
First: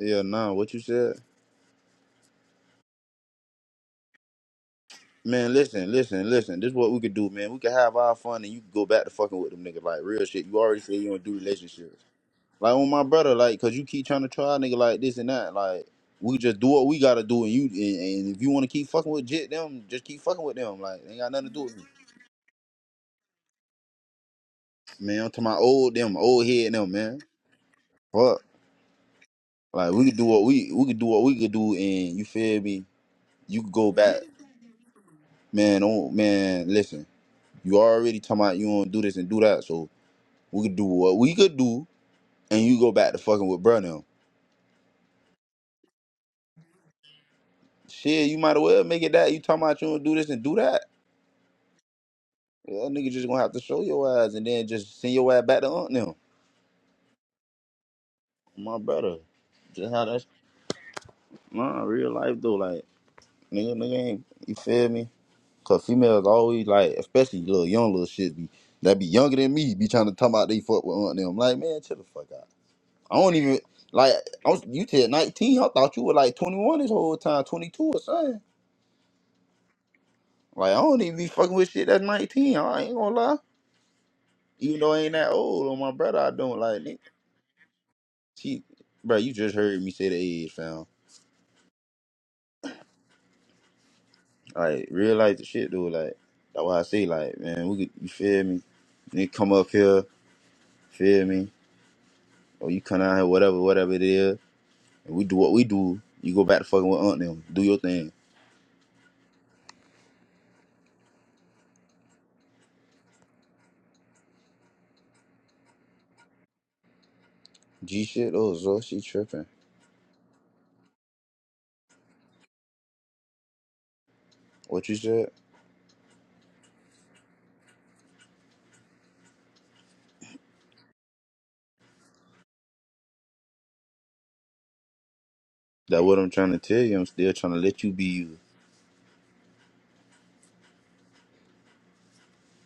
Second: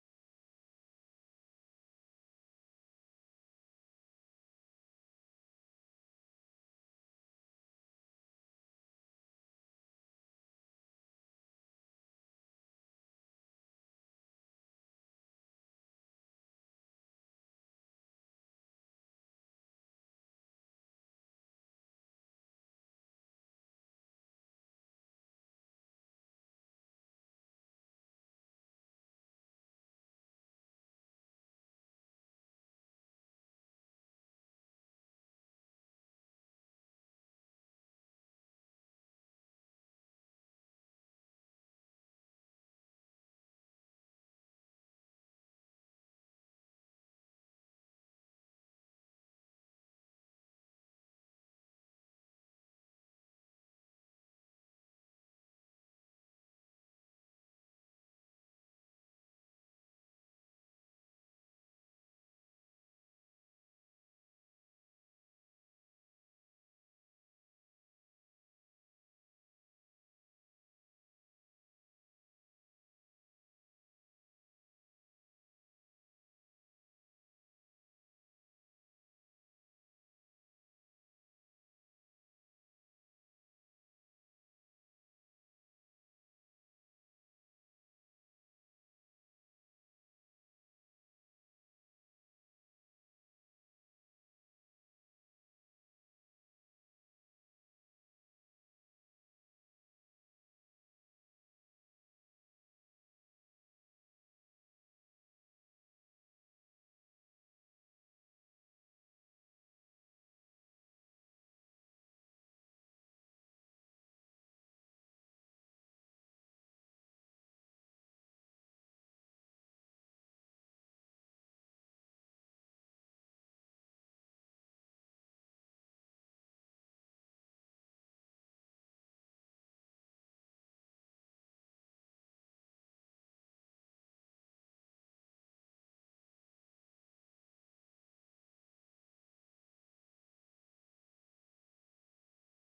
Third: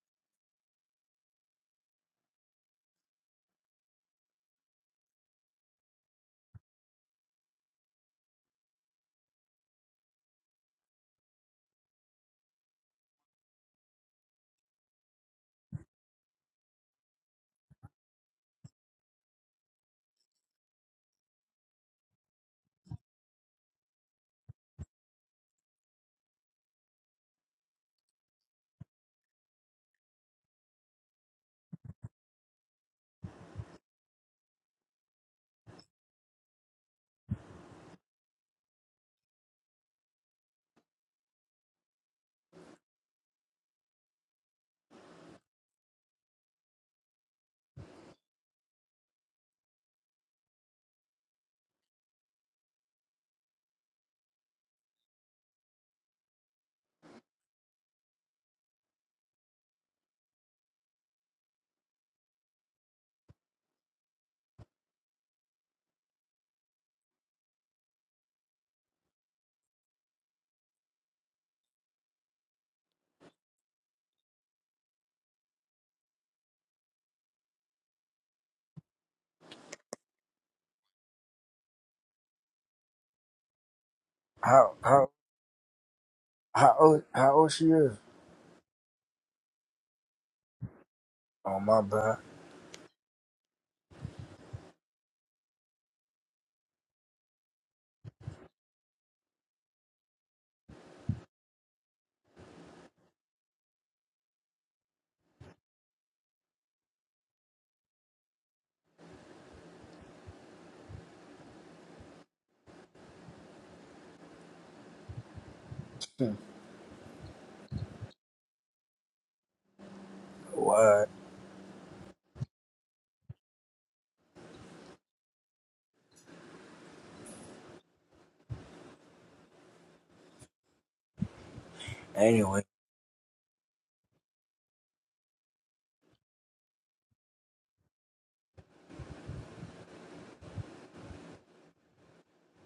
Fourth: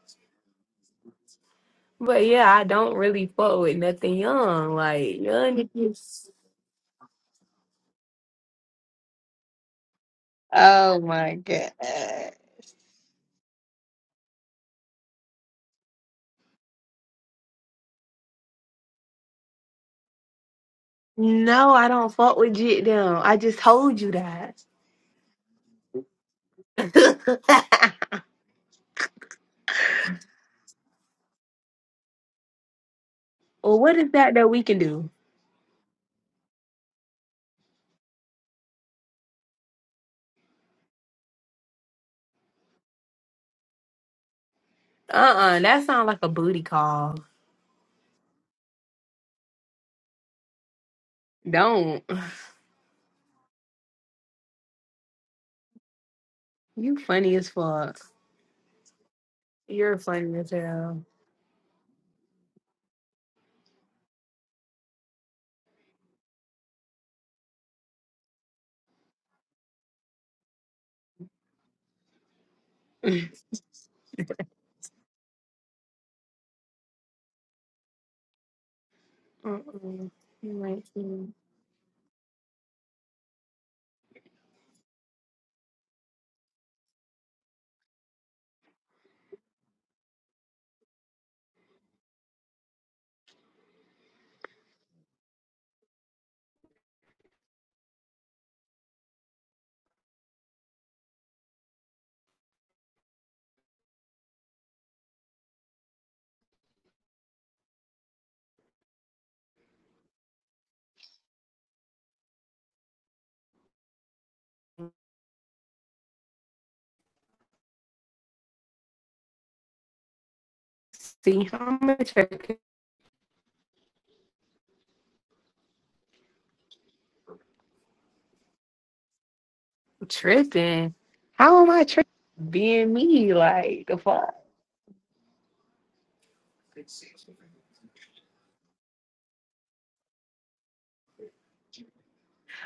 B: Yeah, nah. What you said?
A: But yeah, I don't really fuck with nothing young. Like
B: Man,
A: young
B: listen, listen,
A: niggas.
B: listen. This is what we could do, man. We could have our fun and you could go back to fucking with them niggas. Like, real shit. You already said
A: oh
B: you don't do
A: my
B: relationships.
A: god.
B: Like, with my brother, like, cause you keep trying to try a nigga like this and that. Like, we just do what we gotta do and you, and, and if you wanna keep fucking with Jit them, just keep fucking with them. Like, ain't got nothing to do
A: No,
B: with me.
A: I don't fuck with jit down. I just told you that.
B: Man, I'm to my old them, old head them, man.
A: *laughs*
B: Fuck. Like, we could do what we, we could do what we could do and you feel me? You could
A: Well,
B: go
A: what is
B: back.
A: that that we can do?
B: Man, don't, man, listen. You already talking about you don't do this and do that, so we could do what we could do and you go back to fucking with bruh now.
A: Uh uh that sounds like a booty call.
B: Shit, you might as well make it that. You talking about you don't do this and do that.
A: Don't.
B: Yeah, that nigga just gonna have to show your ass and then just send your ass back to aunt now.
A: You funny as fuck.
B: My brother. Just
A: You're
B: how that's
A: funny as hell.
B: nah, real life though, like nigga nigga ain't you feel me? Cause females always like, especially little young little shit be that be younger than me, be trying to talk about they fuck with aunt them. I'm like, man, chill the fuck out.
A: *laughs*
B: I
A: Mm-mm.
B: don't even like I was, you said nineteen, I thought you were like twenty one this whole time, twenty two or something.
A: You
B: Like I
A: might
B: don't even be
A: see.
B: fucking with shit that's nineteen. I ain't gonna lie.
D: How,
B: even though I
D: how,
B: ain't that old on my brother, I don't
D: how
B: like nigga.
D: old, how old she is?
B: She, bro, you just heard me say the age, fam.
D: Oh, my bad. *laughs*
B: Like realize the shit, dude. Like that's why I say, like man, we could, you feel me? Nigga come up here, feel me? Or you come out here, whatever, whatever it is, and we do what we do. You go back to fucking with Aunt them, do your thing.
D: Hmm,
B: G shit, oh Zo, she tripping.
D: what?
A: See how much I could-
B: What you said?
A: tripping. How am I tripping?
D: Anyway,
A: Being me, like the fuck.
B: That what I'm trying to tell you. I'm still trying to let you be you.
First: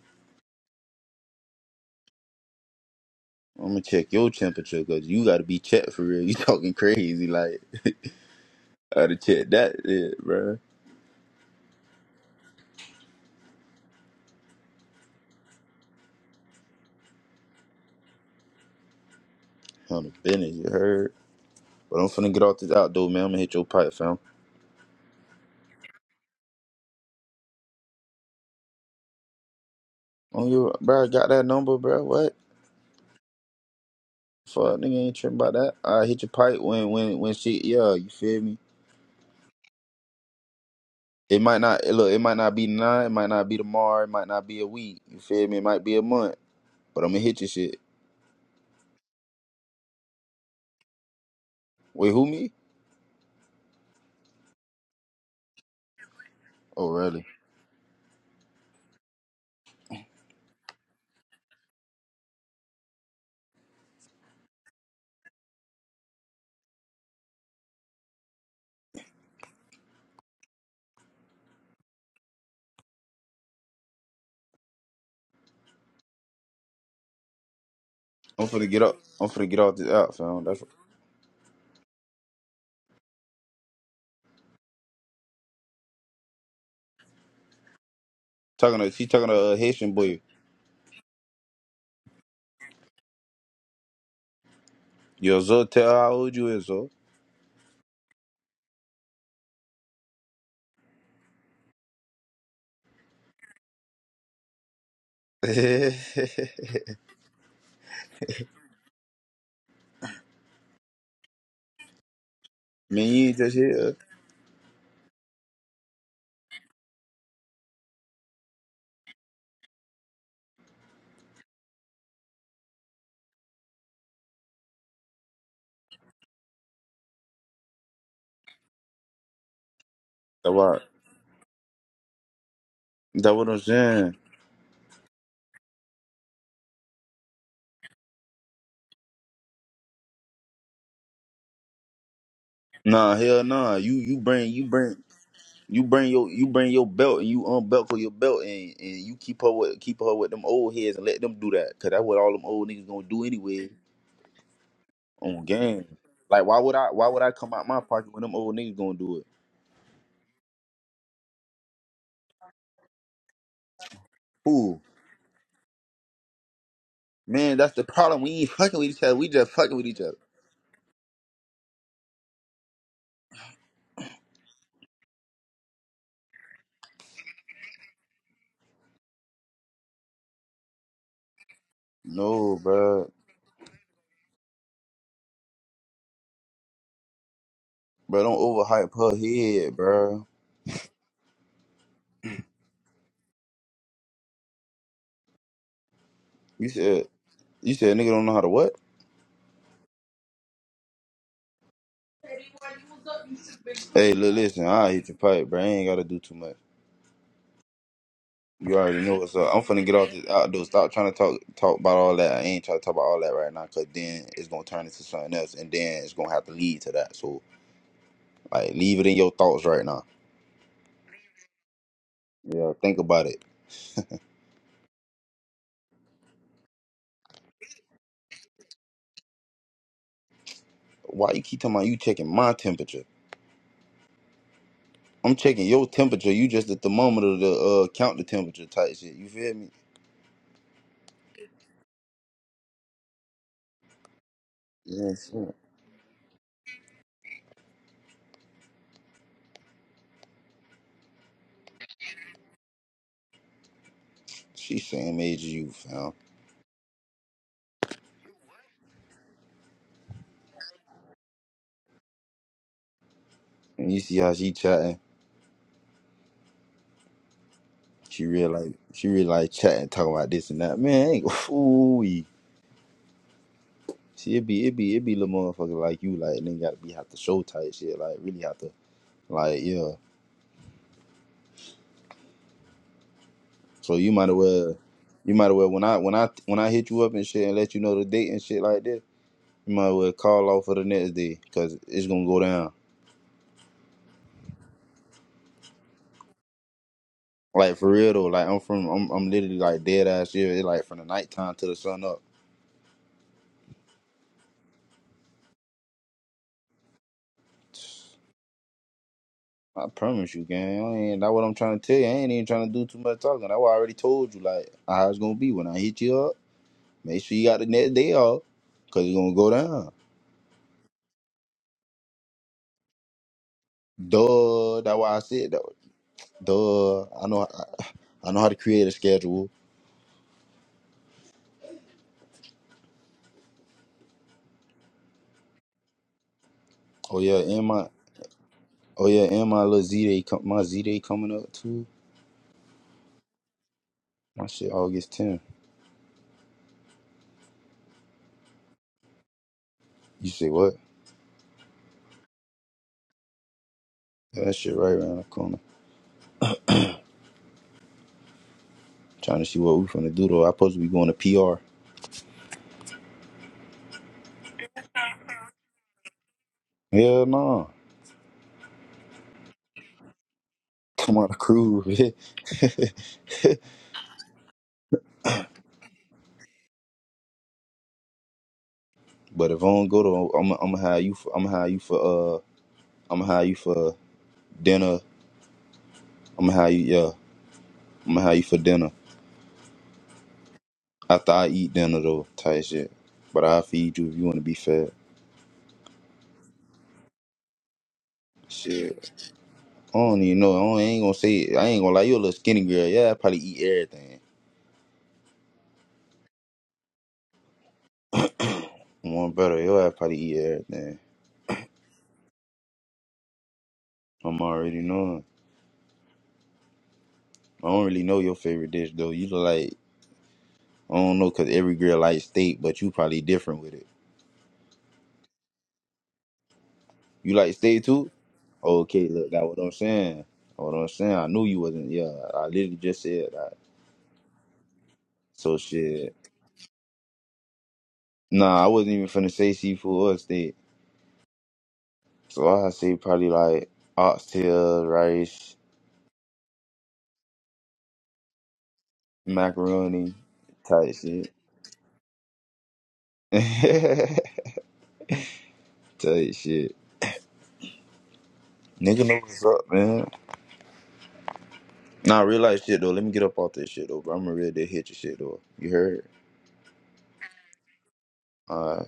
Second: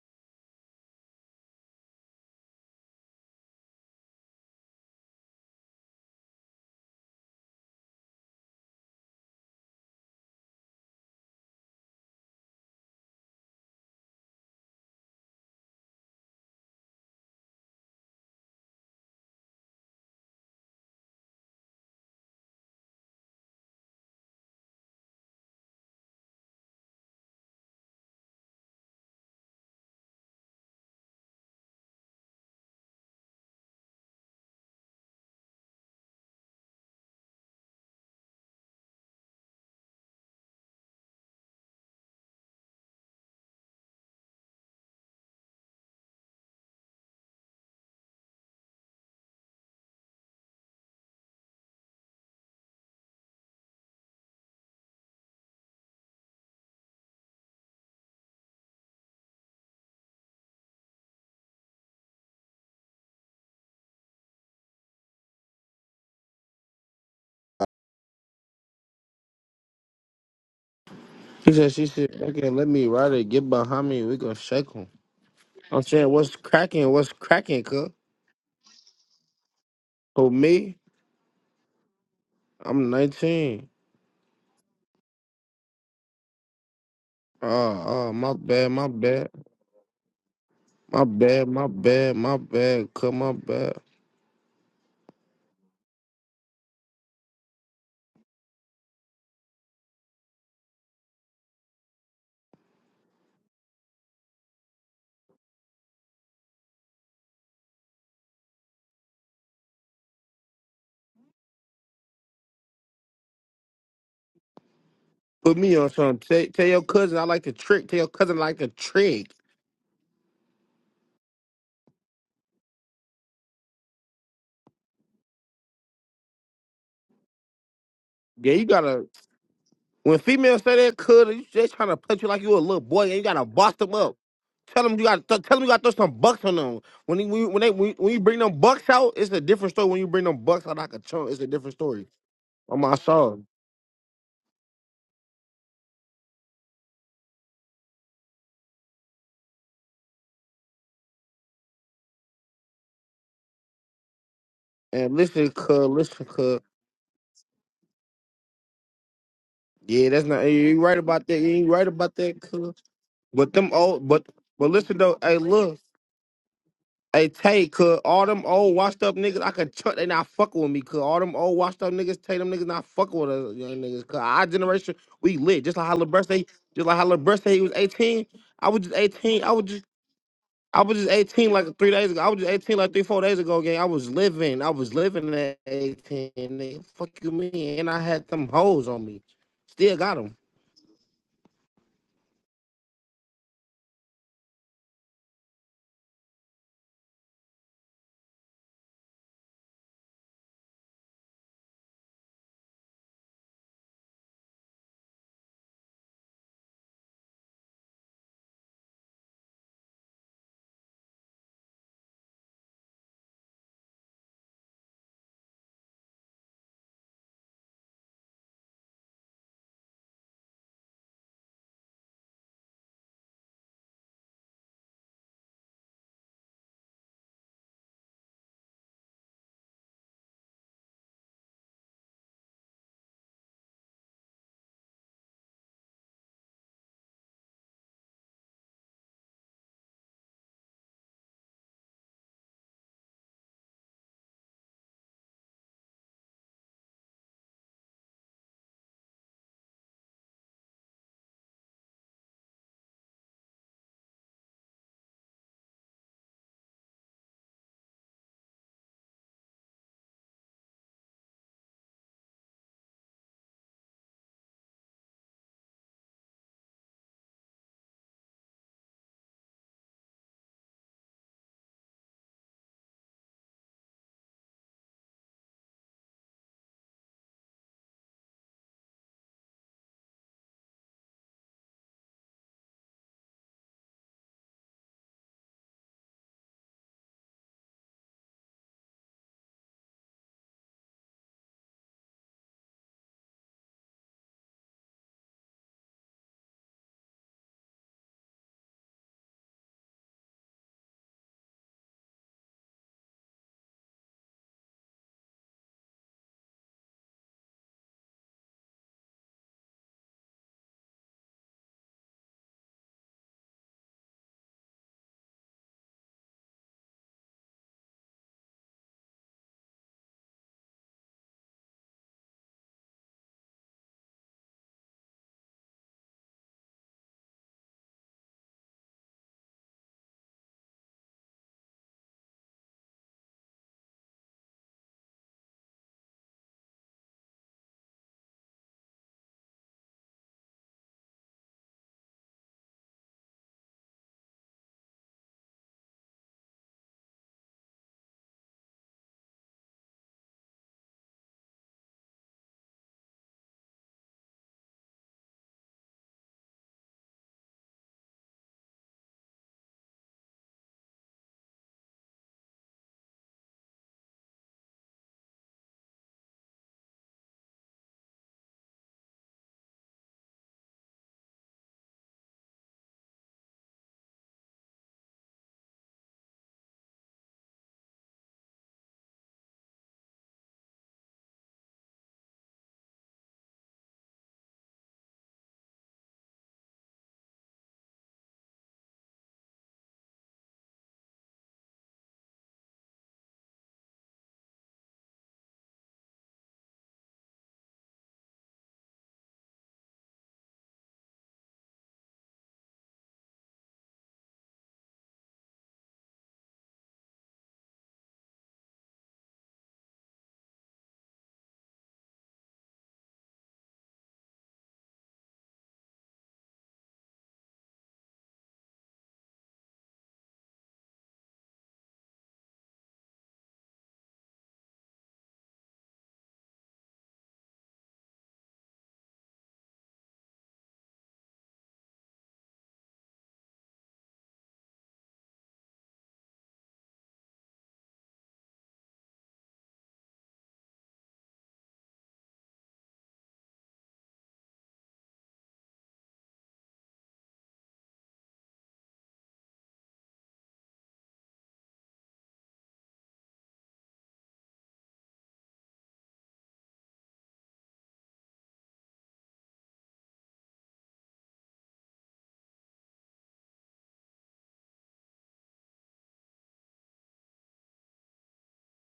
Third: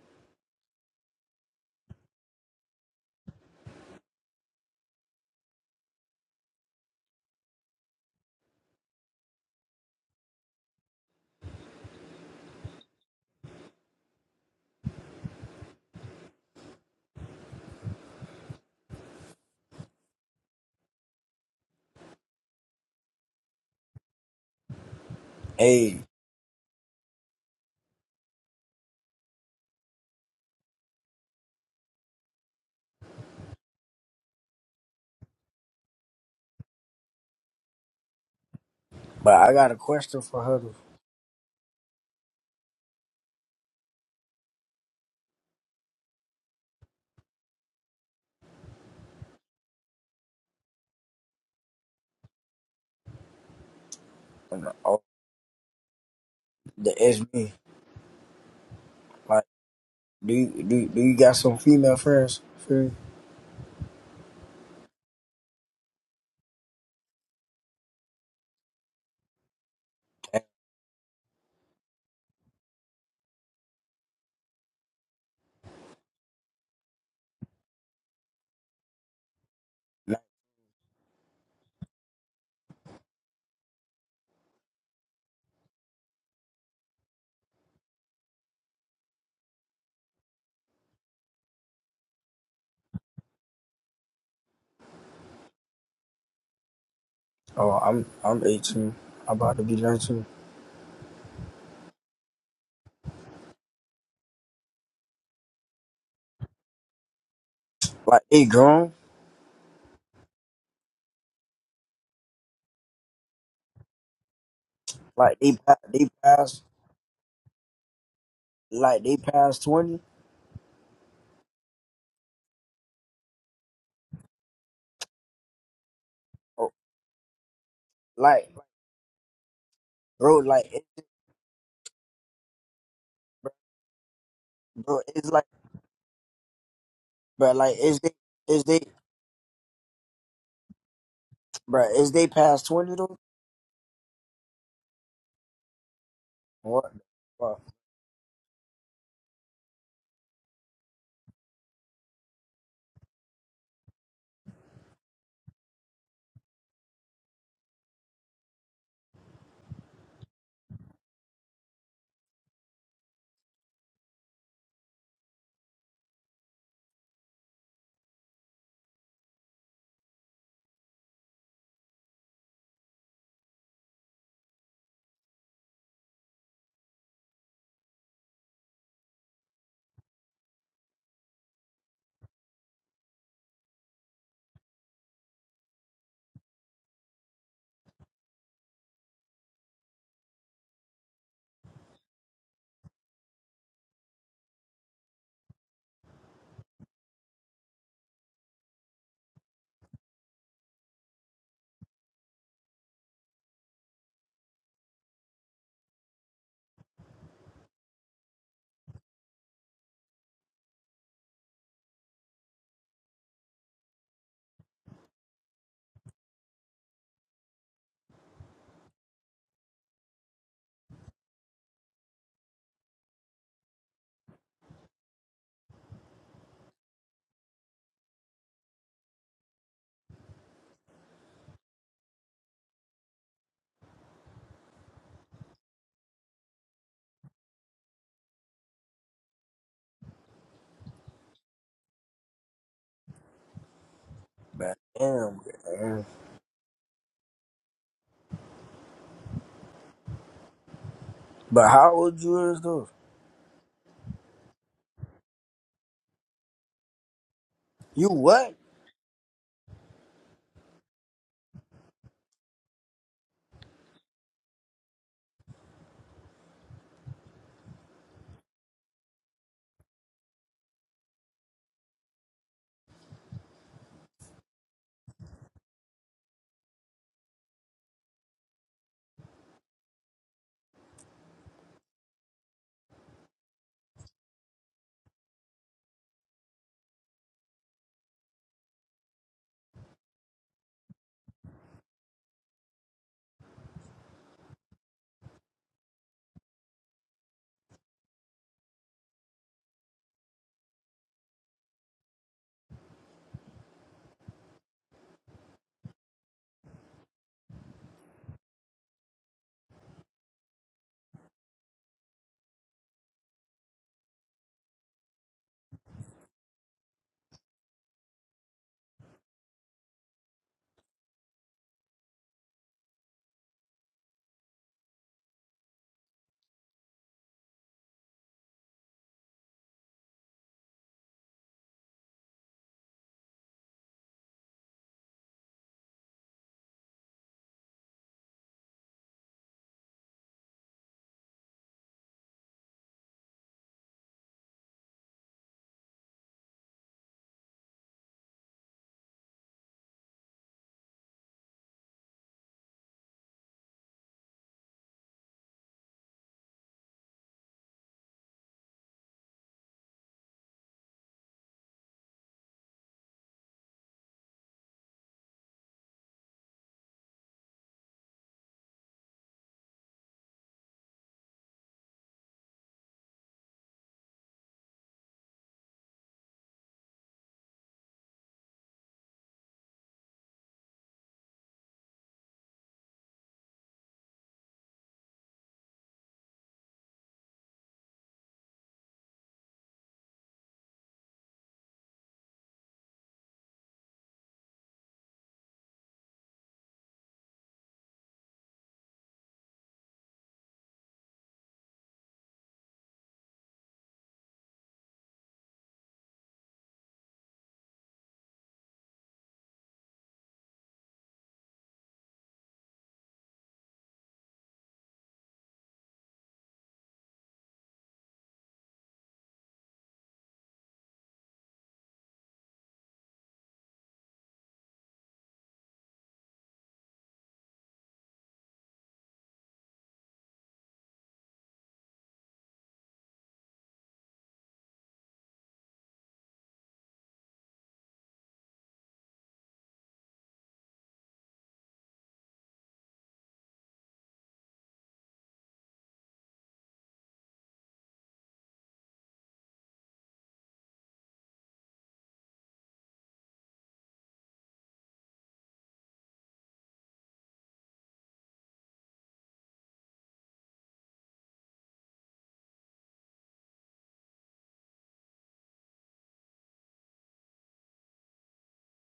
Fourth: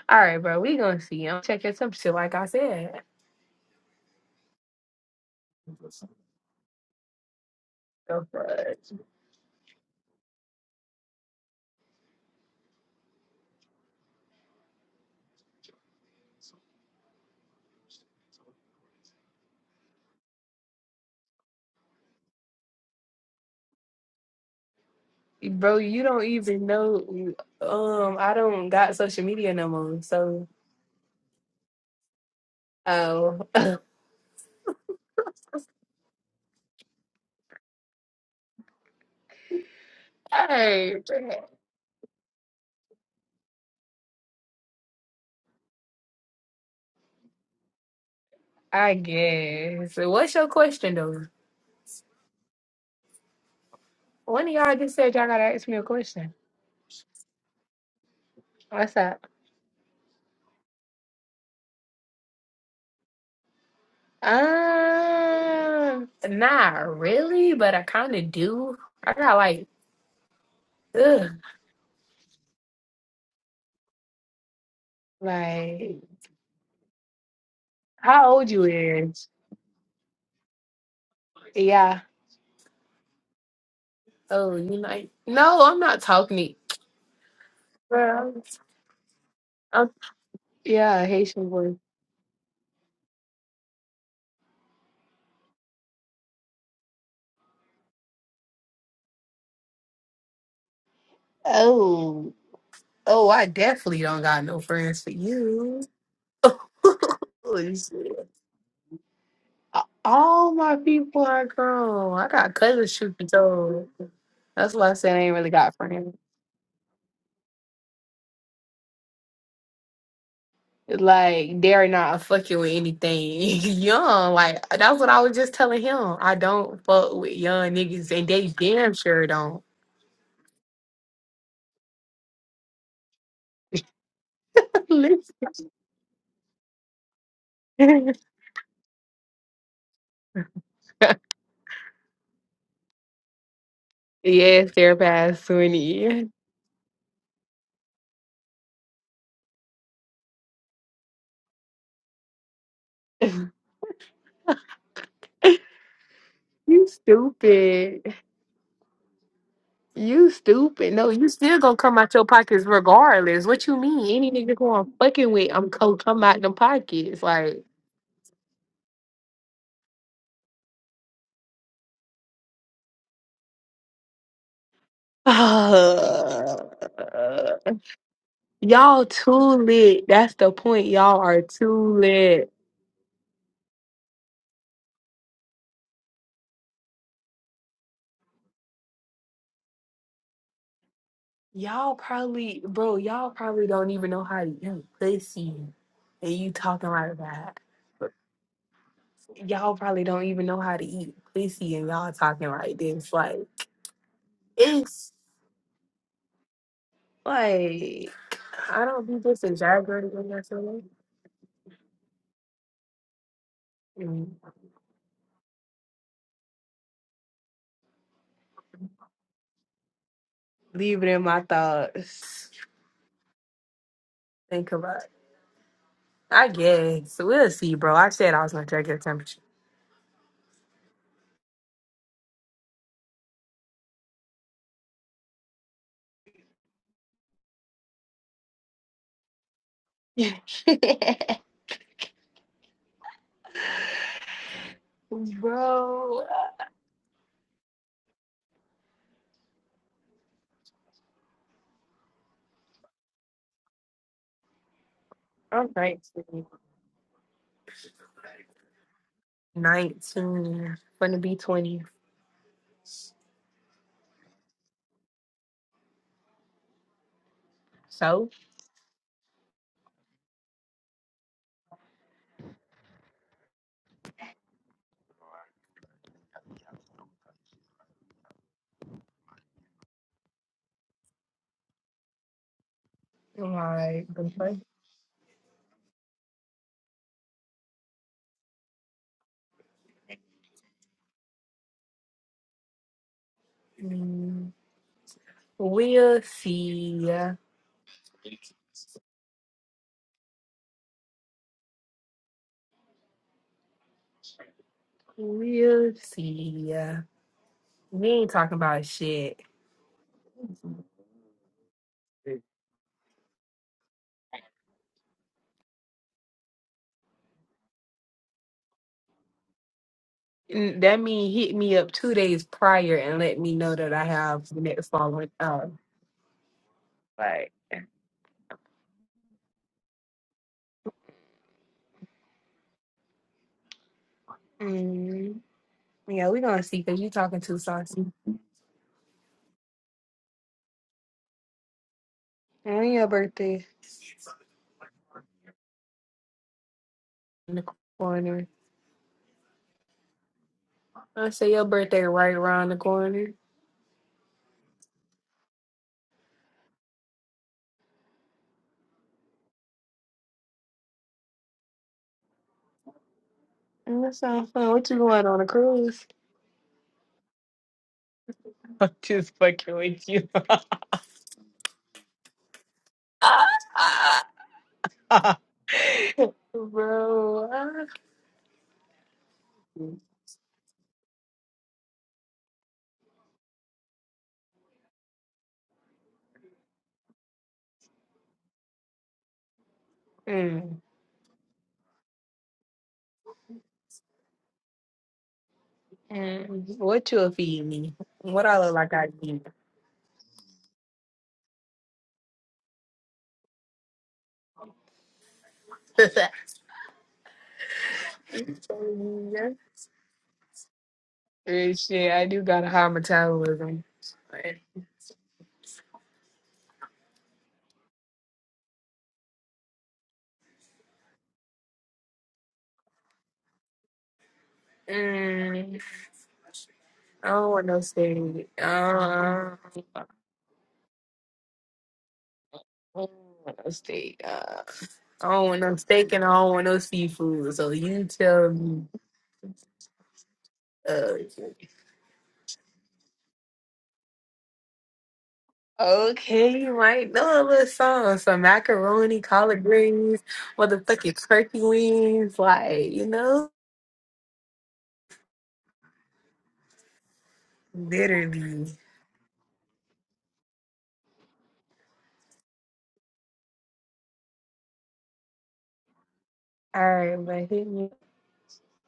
A: All right, bro. We gonna see. I'm checking some shit. Like I said,
B: I'm gonna check your temperature, cause you gotta be checked for real. *laughs* You talking crazy, like *laughs*
A: the fuck,
B: I gotta check that, shit, bro. On the business, you heard? But I'm finna get off this outdoor, man. I'm gonna hit your pipe, fam.
A: bro.
D: hey,
A: You don't even know. Um, I don't got social media no more. So,
B: On your bro, I got that number, bro. What?
A: oh,
B: Fuck, nigga ain't tripping about that. I hit your pipe when when when shit. Yeah, you feel me?
D: but I got a question
A: *laughs*
D: for
A: all
D: her. To,
A: right.
B: It might not look. It might not be nine. It might not be tomorrow. It might not be a week. You feel me? It might be a month. But I'm gonna hit your shit.
A: I guess. So, What's your question though?
B: Wait, who me?
A: One of
D: and,
A: y'all just
D: oh,
A: said y'all gotta ask me a question.
B: Oh,
D: that is
B: really?
D: me.
A: What's up?
D: Like, do you, do, you- do you got some female friends? Free?
A: Um, not really, but I kind of do. I got like, ugh,
C: He said, she said, okay, let me ride it, get behind me, we gonna shake him. I'm
A: like
C: saying, what's cracking, what's cracking, cuz?
A: how
B: I'm
A: old you
B: finna get up. I'm
A: is?
B: finna get off this out,
C: For
B: fam. That's
C: me,
A: Yeah.
C: I'm 19.
A: Oh, you like? No, I'm not talking to.
C: Oh, oh, my
A: Girl,
C: bad,
B: talking
C: my
B: to. She talking
C: bad,
B: to a
A: I'm,
B: Haitian boy.
C: my
A: yeah, Haitian
C: bad, my
A: boy.
C: bad, my bad, cuz, my bad.
B: Yo, Zo, tell her how old you is, Zo.
D: Oh, I'm, I'm 18. I'm about to be 19.
A: Oh, oh, I definitely don't got no friends for
B: *laughs* man,
A: you. *laughs* Holy shit.
D: Like, they grown?
A: A- All my people are grown. I got cousins shooting
B: you ain't just
A: toes.
B: here.
A: That's why I said I ain't
D: Like
A: really
D: they
C: Put
A: got
C: me
D: pa-
C: on
D: they
A: friends.
C: something. Tell,
D: pass
C: tell your cousin I like the trick. Tell your cousin I like the
D: like they
C: trick.
D: pass twenty.
A: Like they're not fucking with anything *laughs* young. Like that's what I was just telling him. I
D: Oh,
A: don't fuck with young niggas, and they
D: like
C: Yeah, you
A: damn
C: gotta.
A: sure don't.
C: When
D: bro,
B: That
C: females
D: like
C: say
B: what?
C: that,
D: it's,
C: could you they trying to punch you like you a little boy and you
B: That
C: gotta
B: what I'm
C: boss them
B: saying.
C: up. Tell
A: *laughs*
C: them
D: bro,
C: you gotta
D: it's
A: Listen.
C: th-
D: like
C: tell them you gotta throw some bucks on them. When you,
D: bro,
C: when they
D: like
C: when,
D: is they
C: when
A: *laughs*
C: you bring them
D: is they
C: bucks out, it's a different story. When you bring them bucks out like a chunk, it's a different
D: bro
C: story.
D: is they past
C: On my
D: twenty
B: Nah,
D: though?
B: hell
C: song.
B: nah. You you bring you
A: yes, they're
B: bring
A: past
B: you bring your
A: twenty.
B: you bring your
D: What the
B: belt and you
D: fuck,
B: unbuckle your belt and, and you keep her with keep her with them old heads and let them do that. Cause that's what all them old niggas gonna do
A: *laughs*
B: anyway
C: And
B: on
C: listen, cuz,
B: game.
C: listen,
B: Like why
C: cuz.
B: would I
A: You
B: why would I come out my pocket
A: stupid.
B: when them old niggas gonna do it?
C: Yeah, that's
A: You
C: not you ain't
A: stupid.
C: right
A: No,
C: about
A: you
C: that. You
A: still
C: ain't
A: gonna
C: right
A: come out
C: about
A: your
C: that,
A: pockets
C: cuz.
A: regardless.
C: But
A: What
C: them
A: you
C: old
A: mean?
C: but
A: Any nigga
C: but
A: who
B: Ooh,
A: I'm
C: listen though,
A: fucking
C: hey
A: with, I'm
C: look.
A: gonna come out them pockets.
C: Hey
B: man,
A: Like.
C: Tay,
B: that's the
C: could
B: problem.
C: all
B: We
C: them
B: ain't
C: old
B: fucking with
C: washed
B: each other.
C: up
B: We
C: niggas, I
B: just
C: could
B: fucking with
C: chuck
B: each
C: they
B: other.
C: not fucking with me. Could all them old washed up niggas, Tay them niggas not fucking with us young niggas. Cause our generation,
A: *sighs*
C: we lit. Just like how LeBron say, just like how LeBron say
A: Uh,
C: he was 18. I was just
A: y'all too
C: 18. I was just
A: lit. That's the
C: I
A: point.
C: was just
A: Y'all are
C: 18 like three
A: too
C: days ago. I was just
A: lit.
B: No,
C: 18 like three,
B: bruh.
C: four days ago, gang. I was living. I was living at 18. Nigga. Fuck you mean? And I
B: Bro,
C: had
B: don't
C: them hoes
B: overhype
C: on
B: her
C: me.
B: head,
C: Still got
B: bruh.
C: 'em.
A: Y'all probably, bro, y'all probably don't even know how to eat pussy. And you
B: You
A: talking
B: said
A: like that.
B: you said nigga don't know how to what?
A: Y'all probably don't even know how to eat pussy and y'all talking like this. Like,
B: Hey, look, listen, I hit
A: it's
B: your pipe, bruh. I ain't gotta do too much.
A: like,
B: You
A: I
B: already
A: don't be
B: know what's
A: just
B: up. I'm finna get off
A: exaggerating
B: this
A: when I say
B: outdoor. Stop trying to talk talk about all that. I ain't trying to talk about all that right now, cause then
A: Mm,
B: it's gonna turn into something else, and then it's gonna have to lead to that. So like, leave it in your thoughts right now.
A: Leave it in my thoughts.
B: Yeah, think about it.
A: Think about it. I guess. We'll see, bro. I said I was going to check your temperature.
B: Why you keep talking about you checking my temperature? I'm checking your temperature. You just the thermometer to uh, count the temperature type shit. You feel me?
D: bro?
B: Yes.
D: Damn,
B: yeah.
D: bro.
A: Bro,
D: but how old you is though?
B: She same age as you,
A: I'm
B: fam.
A: 19.
D: You what?
A: 19. Gonna be 20.
B: And you see how she chatting. She
A: So,
B: real like she real like chatting, talking about this and that. Man, ain't *laughs* ooh See, it be it be it be little motherfucker like you, like and then gotta be have to show type shit, like really have to, like yeah. So
A: like,
B: you might
A: the
B: as
A: fuck?
B: well, you might as well when I when I when I hit you up and shit and let you know the date and shit like this, you might as well call off for the next day because it's gonna go down.
A: Mm, we'll see.
B: Like for real though, like I'm from I'm I'm literally like dead ass here. It's like from the nighttime to the sun up.
A: We'll see.
B: *sighs*
A: We ain't talking about shit.
B: I promise you, gang. I ain't that what I'm trying to tell you. I ain't even trying to do too much talking. That's why I already told you like how it's gonna be when I hit you up. Make sure you got the next day off, cause you're gonna go down.
A: Mm, That mean hit me up two days prior and let me know that I have the
B: Duh,
A: next
B: that's why I
A: following
B: said that.
A: up.
B: Duh, I know,
A: Like,
B: I, I know how to create a schedule.
A: mm, yeah, we gonna see because you
B: Oh yeah,
A: talking too
B: and my,
A: saucy.
B: oh yeah, and my little Z day, com- my Z day coming up too.
A: And your birthday
B: My shit August 10th.
A: in the corner.
B: You say what?
A: I say your birthday right around the corner.
B: Yeah, that shit right around the corner. Trying to see what we finna do though. I supposed to be going to PR.
A: And That sounds fun. What you going on a cruise?
B: Hell no. Come on a cruise. *laughs*
A: *laughs* Bro, I-
B: but if I don't go to, I'm, I'm gonna have you. For, I'm gonna have you for. Uh, I'm gonna have you for dinner. I'm gonna have you. Yeah. I'm gonna have you for dinner.
A: mm,
B: After I eat dinner though, type shit. But I'll feed you if you wanna be fed.
A: mm, what you'll feed me? What I look like I
B: Shit.
A: eat?
B: I don't even know. I, don't, I ain't gonna say it. I ain't gonna lie, you a little skinny girl. Yeah, I probably eat everything.
A: *laughs*
B: One
A: Yeah.
B: better, your ass probably eat everything.
A: Eh, Shit, I do got a high metabolism.
B: I'm
A: But,
B: already knowing. I don't really know your favorite dish though. You look like I don't know cause every girl likes steak, but you probably different with it.
A: mm, I
B: You
A: don't
B: like
A: want no
B: steak too?
A: steak. Uh,
B: Okay, look, that's what
A: I
B: I'm saying. That's what I'm saying. I knew you wasn't yeah, I literally just
A: don't
B: said that.
A: want no steak. Uh, I don't
B: So
A: want no steak
B: shit.
A: and I don't want no seafood. So you tell
B: Nah, I
A: me.
B: wasn't even finna say seafood or steak.
A: Uh,
B: So I see probably like oxtail, rice,
A: Okay, you might know a little song. Some macaroni, collard
B: macaroni
A: greens,
B: type
A: motherfucking
B: shit.
A: turkey wings, like, you know?
B: *laughs* type shit.
A: Literally.
B: Nigga know what's up, man. Nah, real life shit though. Let me get up off this shit though, bro. I'm gonna ready to hit your shit though. You heard?
A: All right, but hit me.
B: Alright.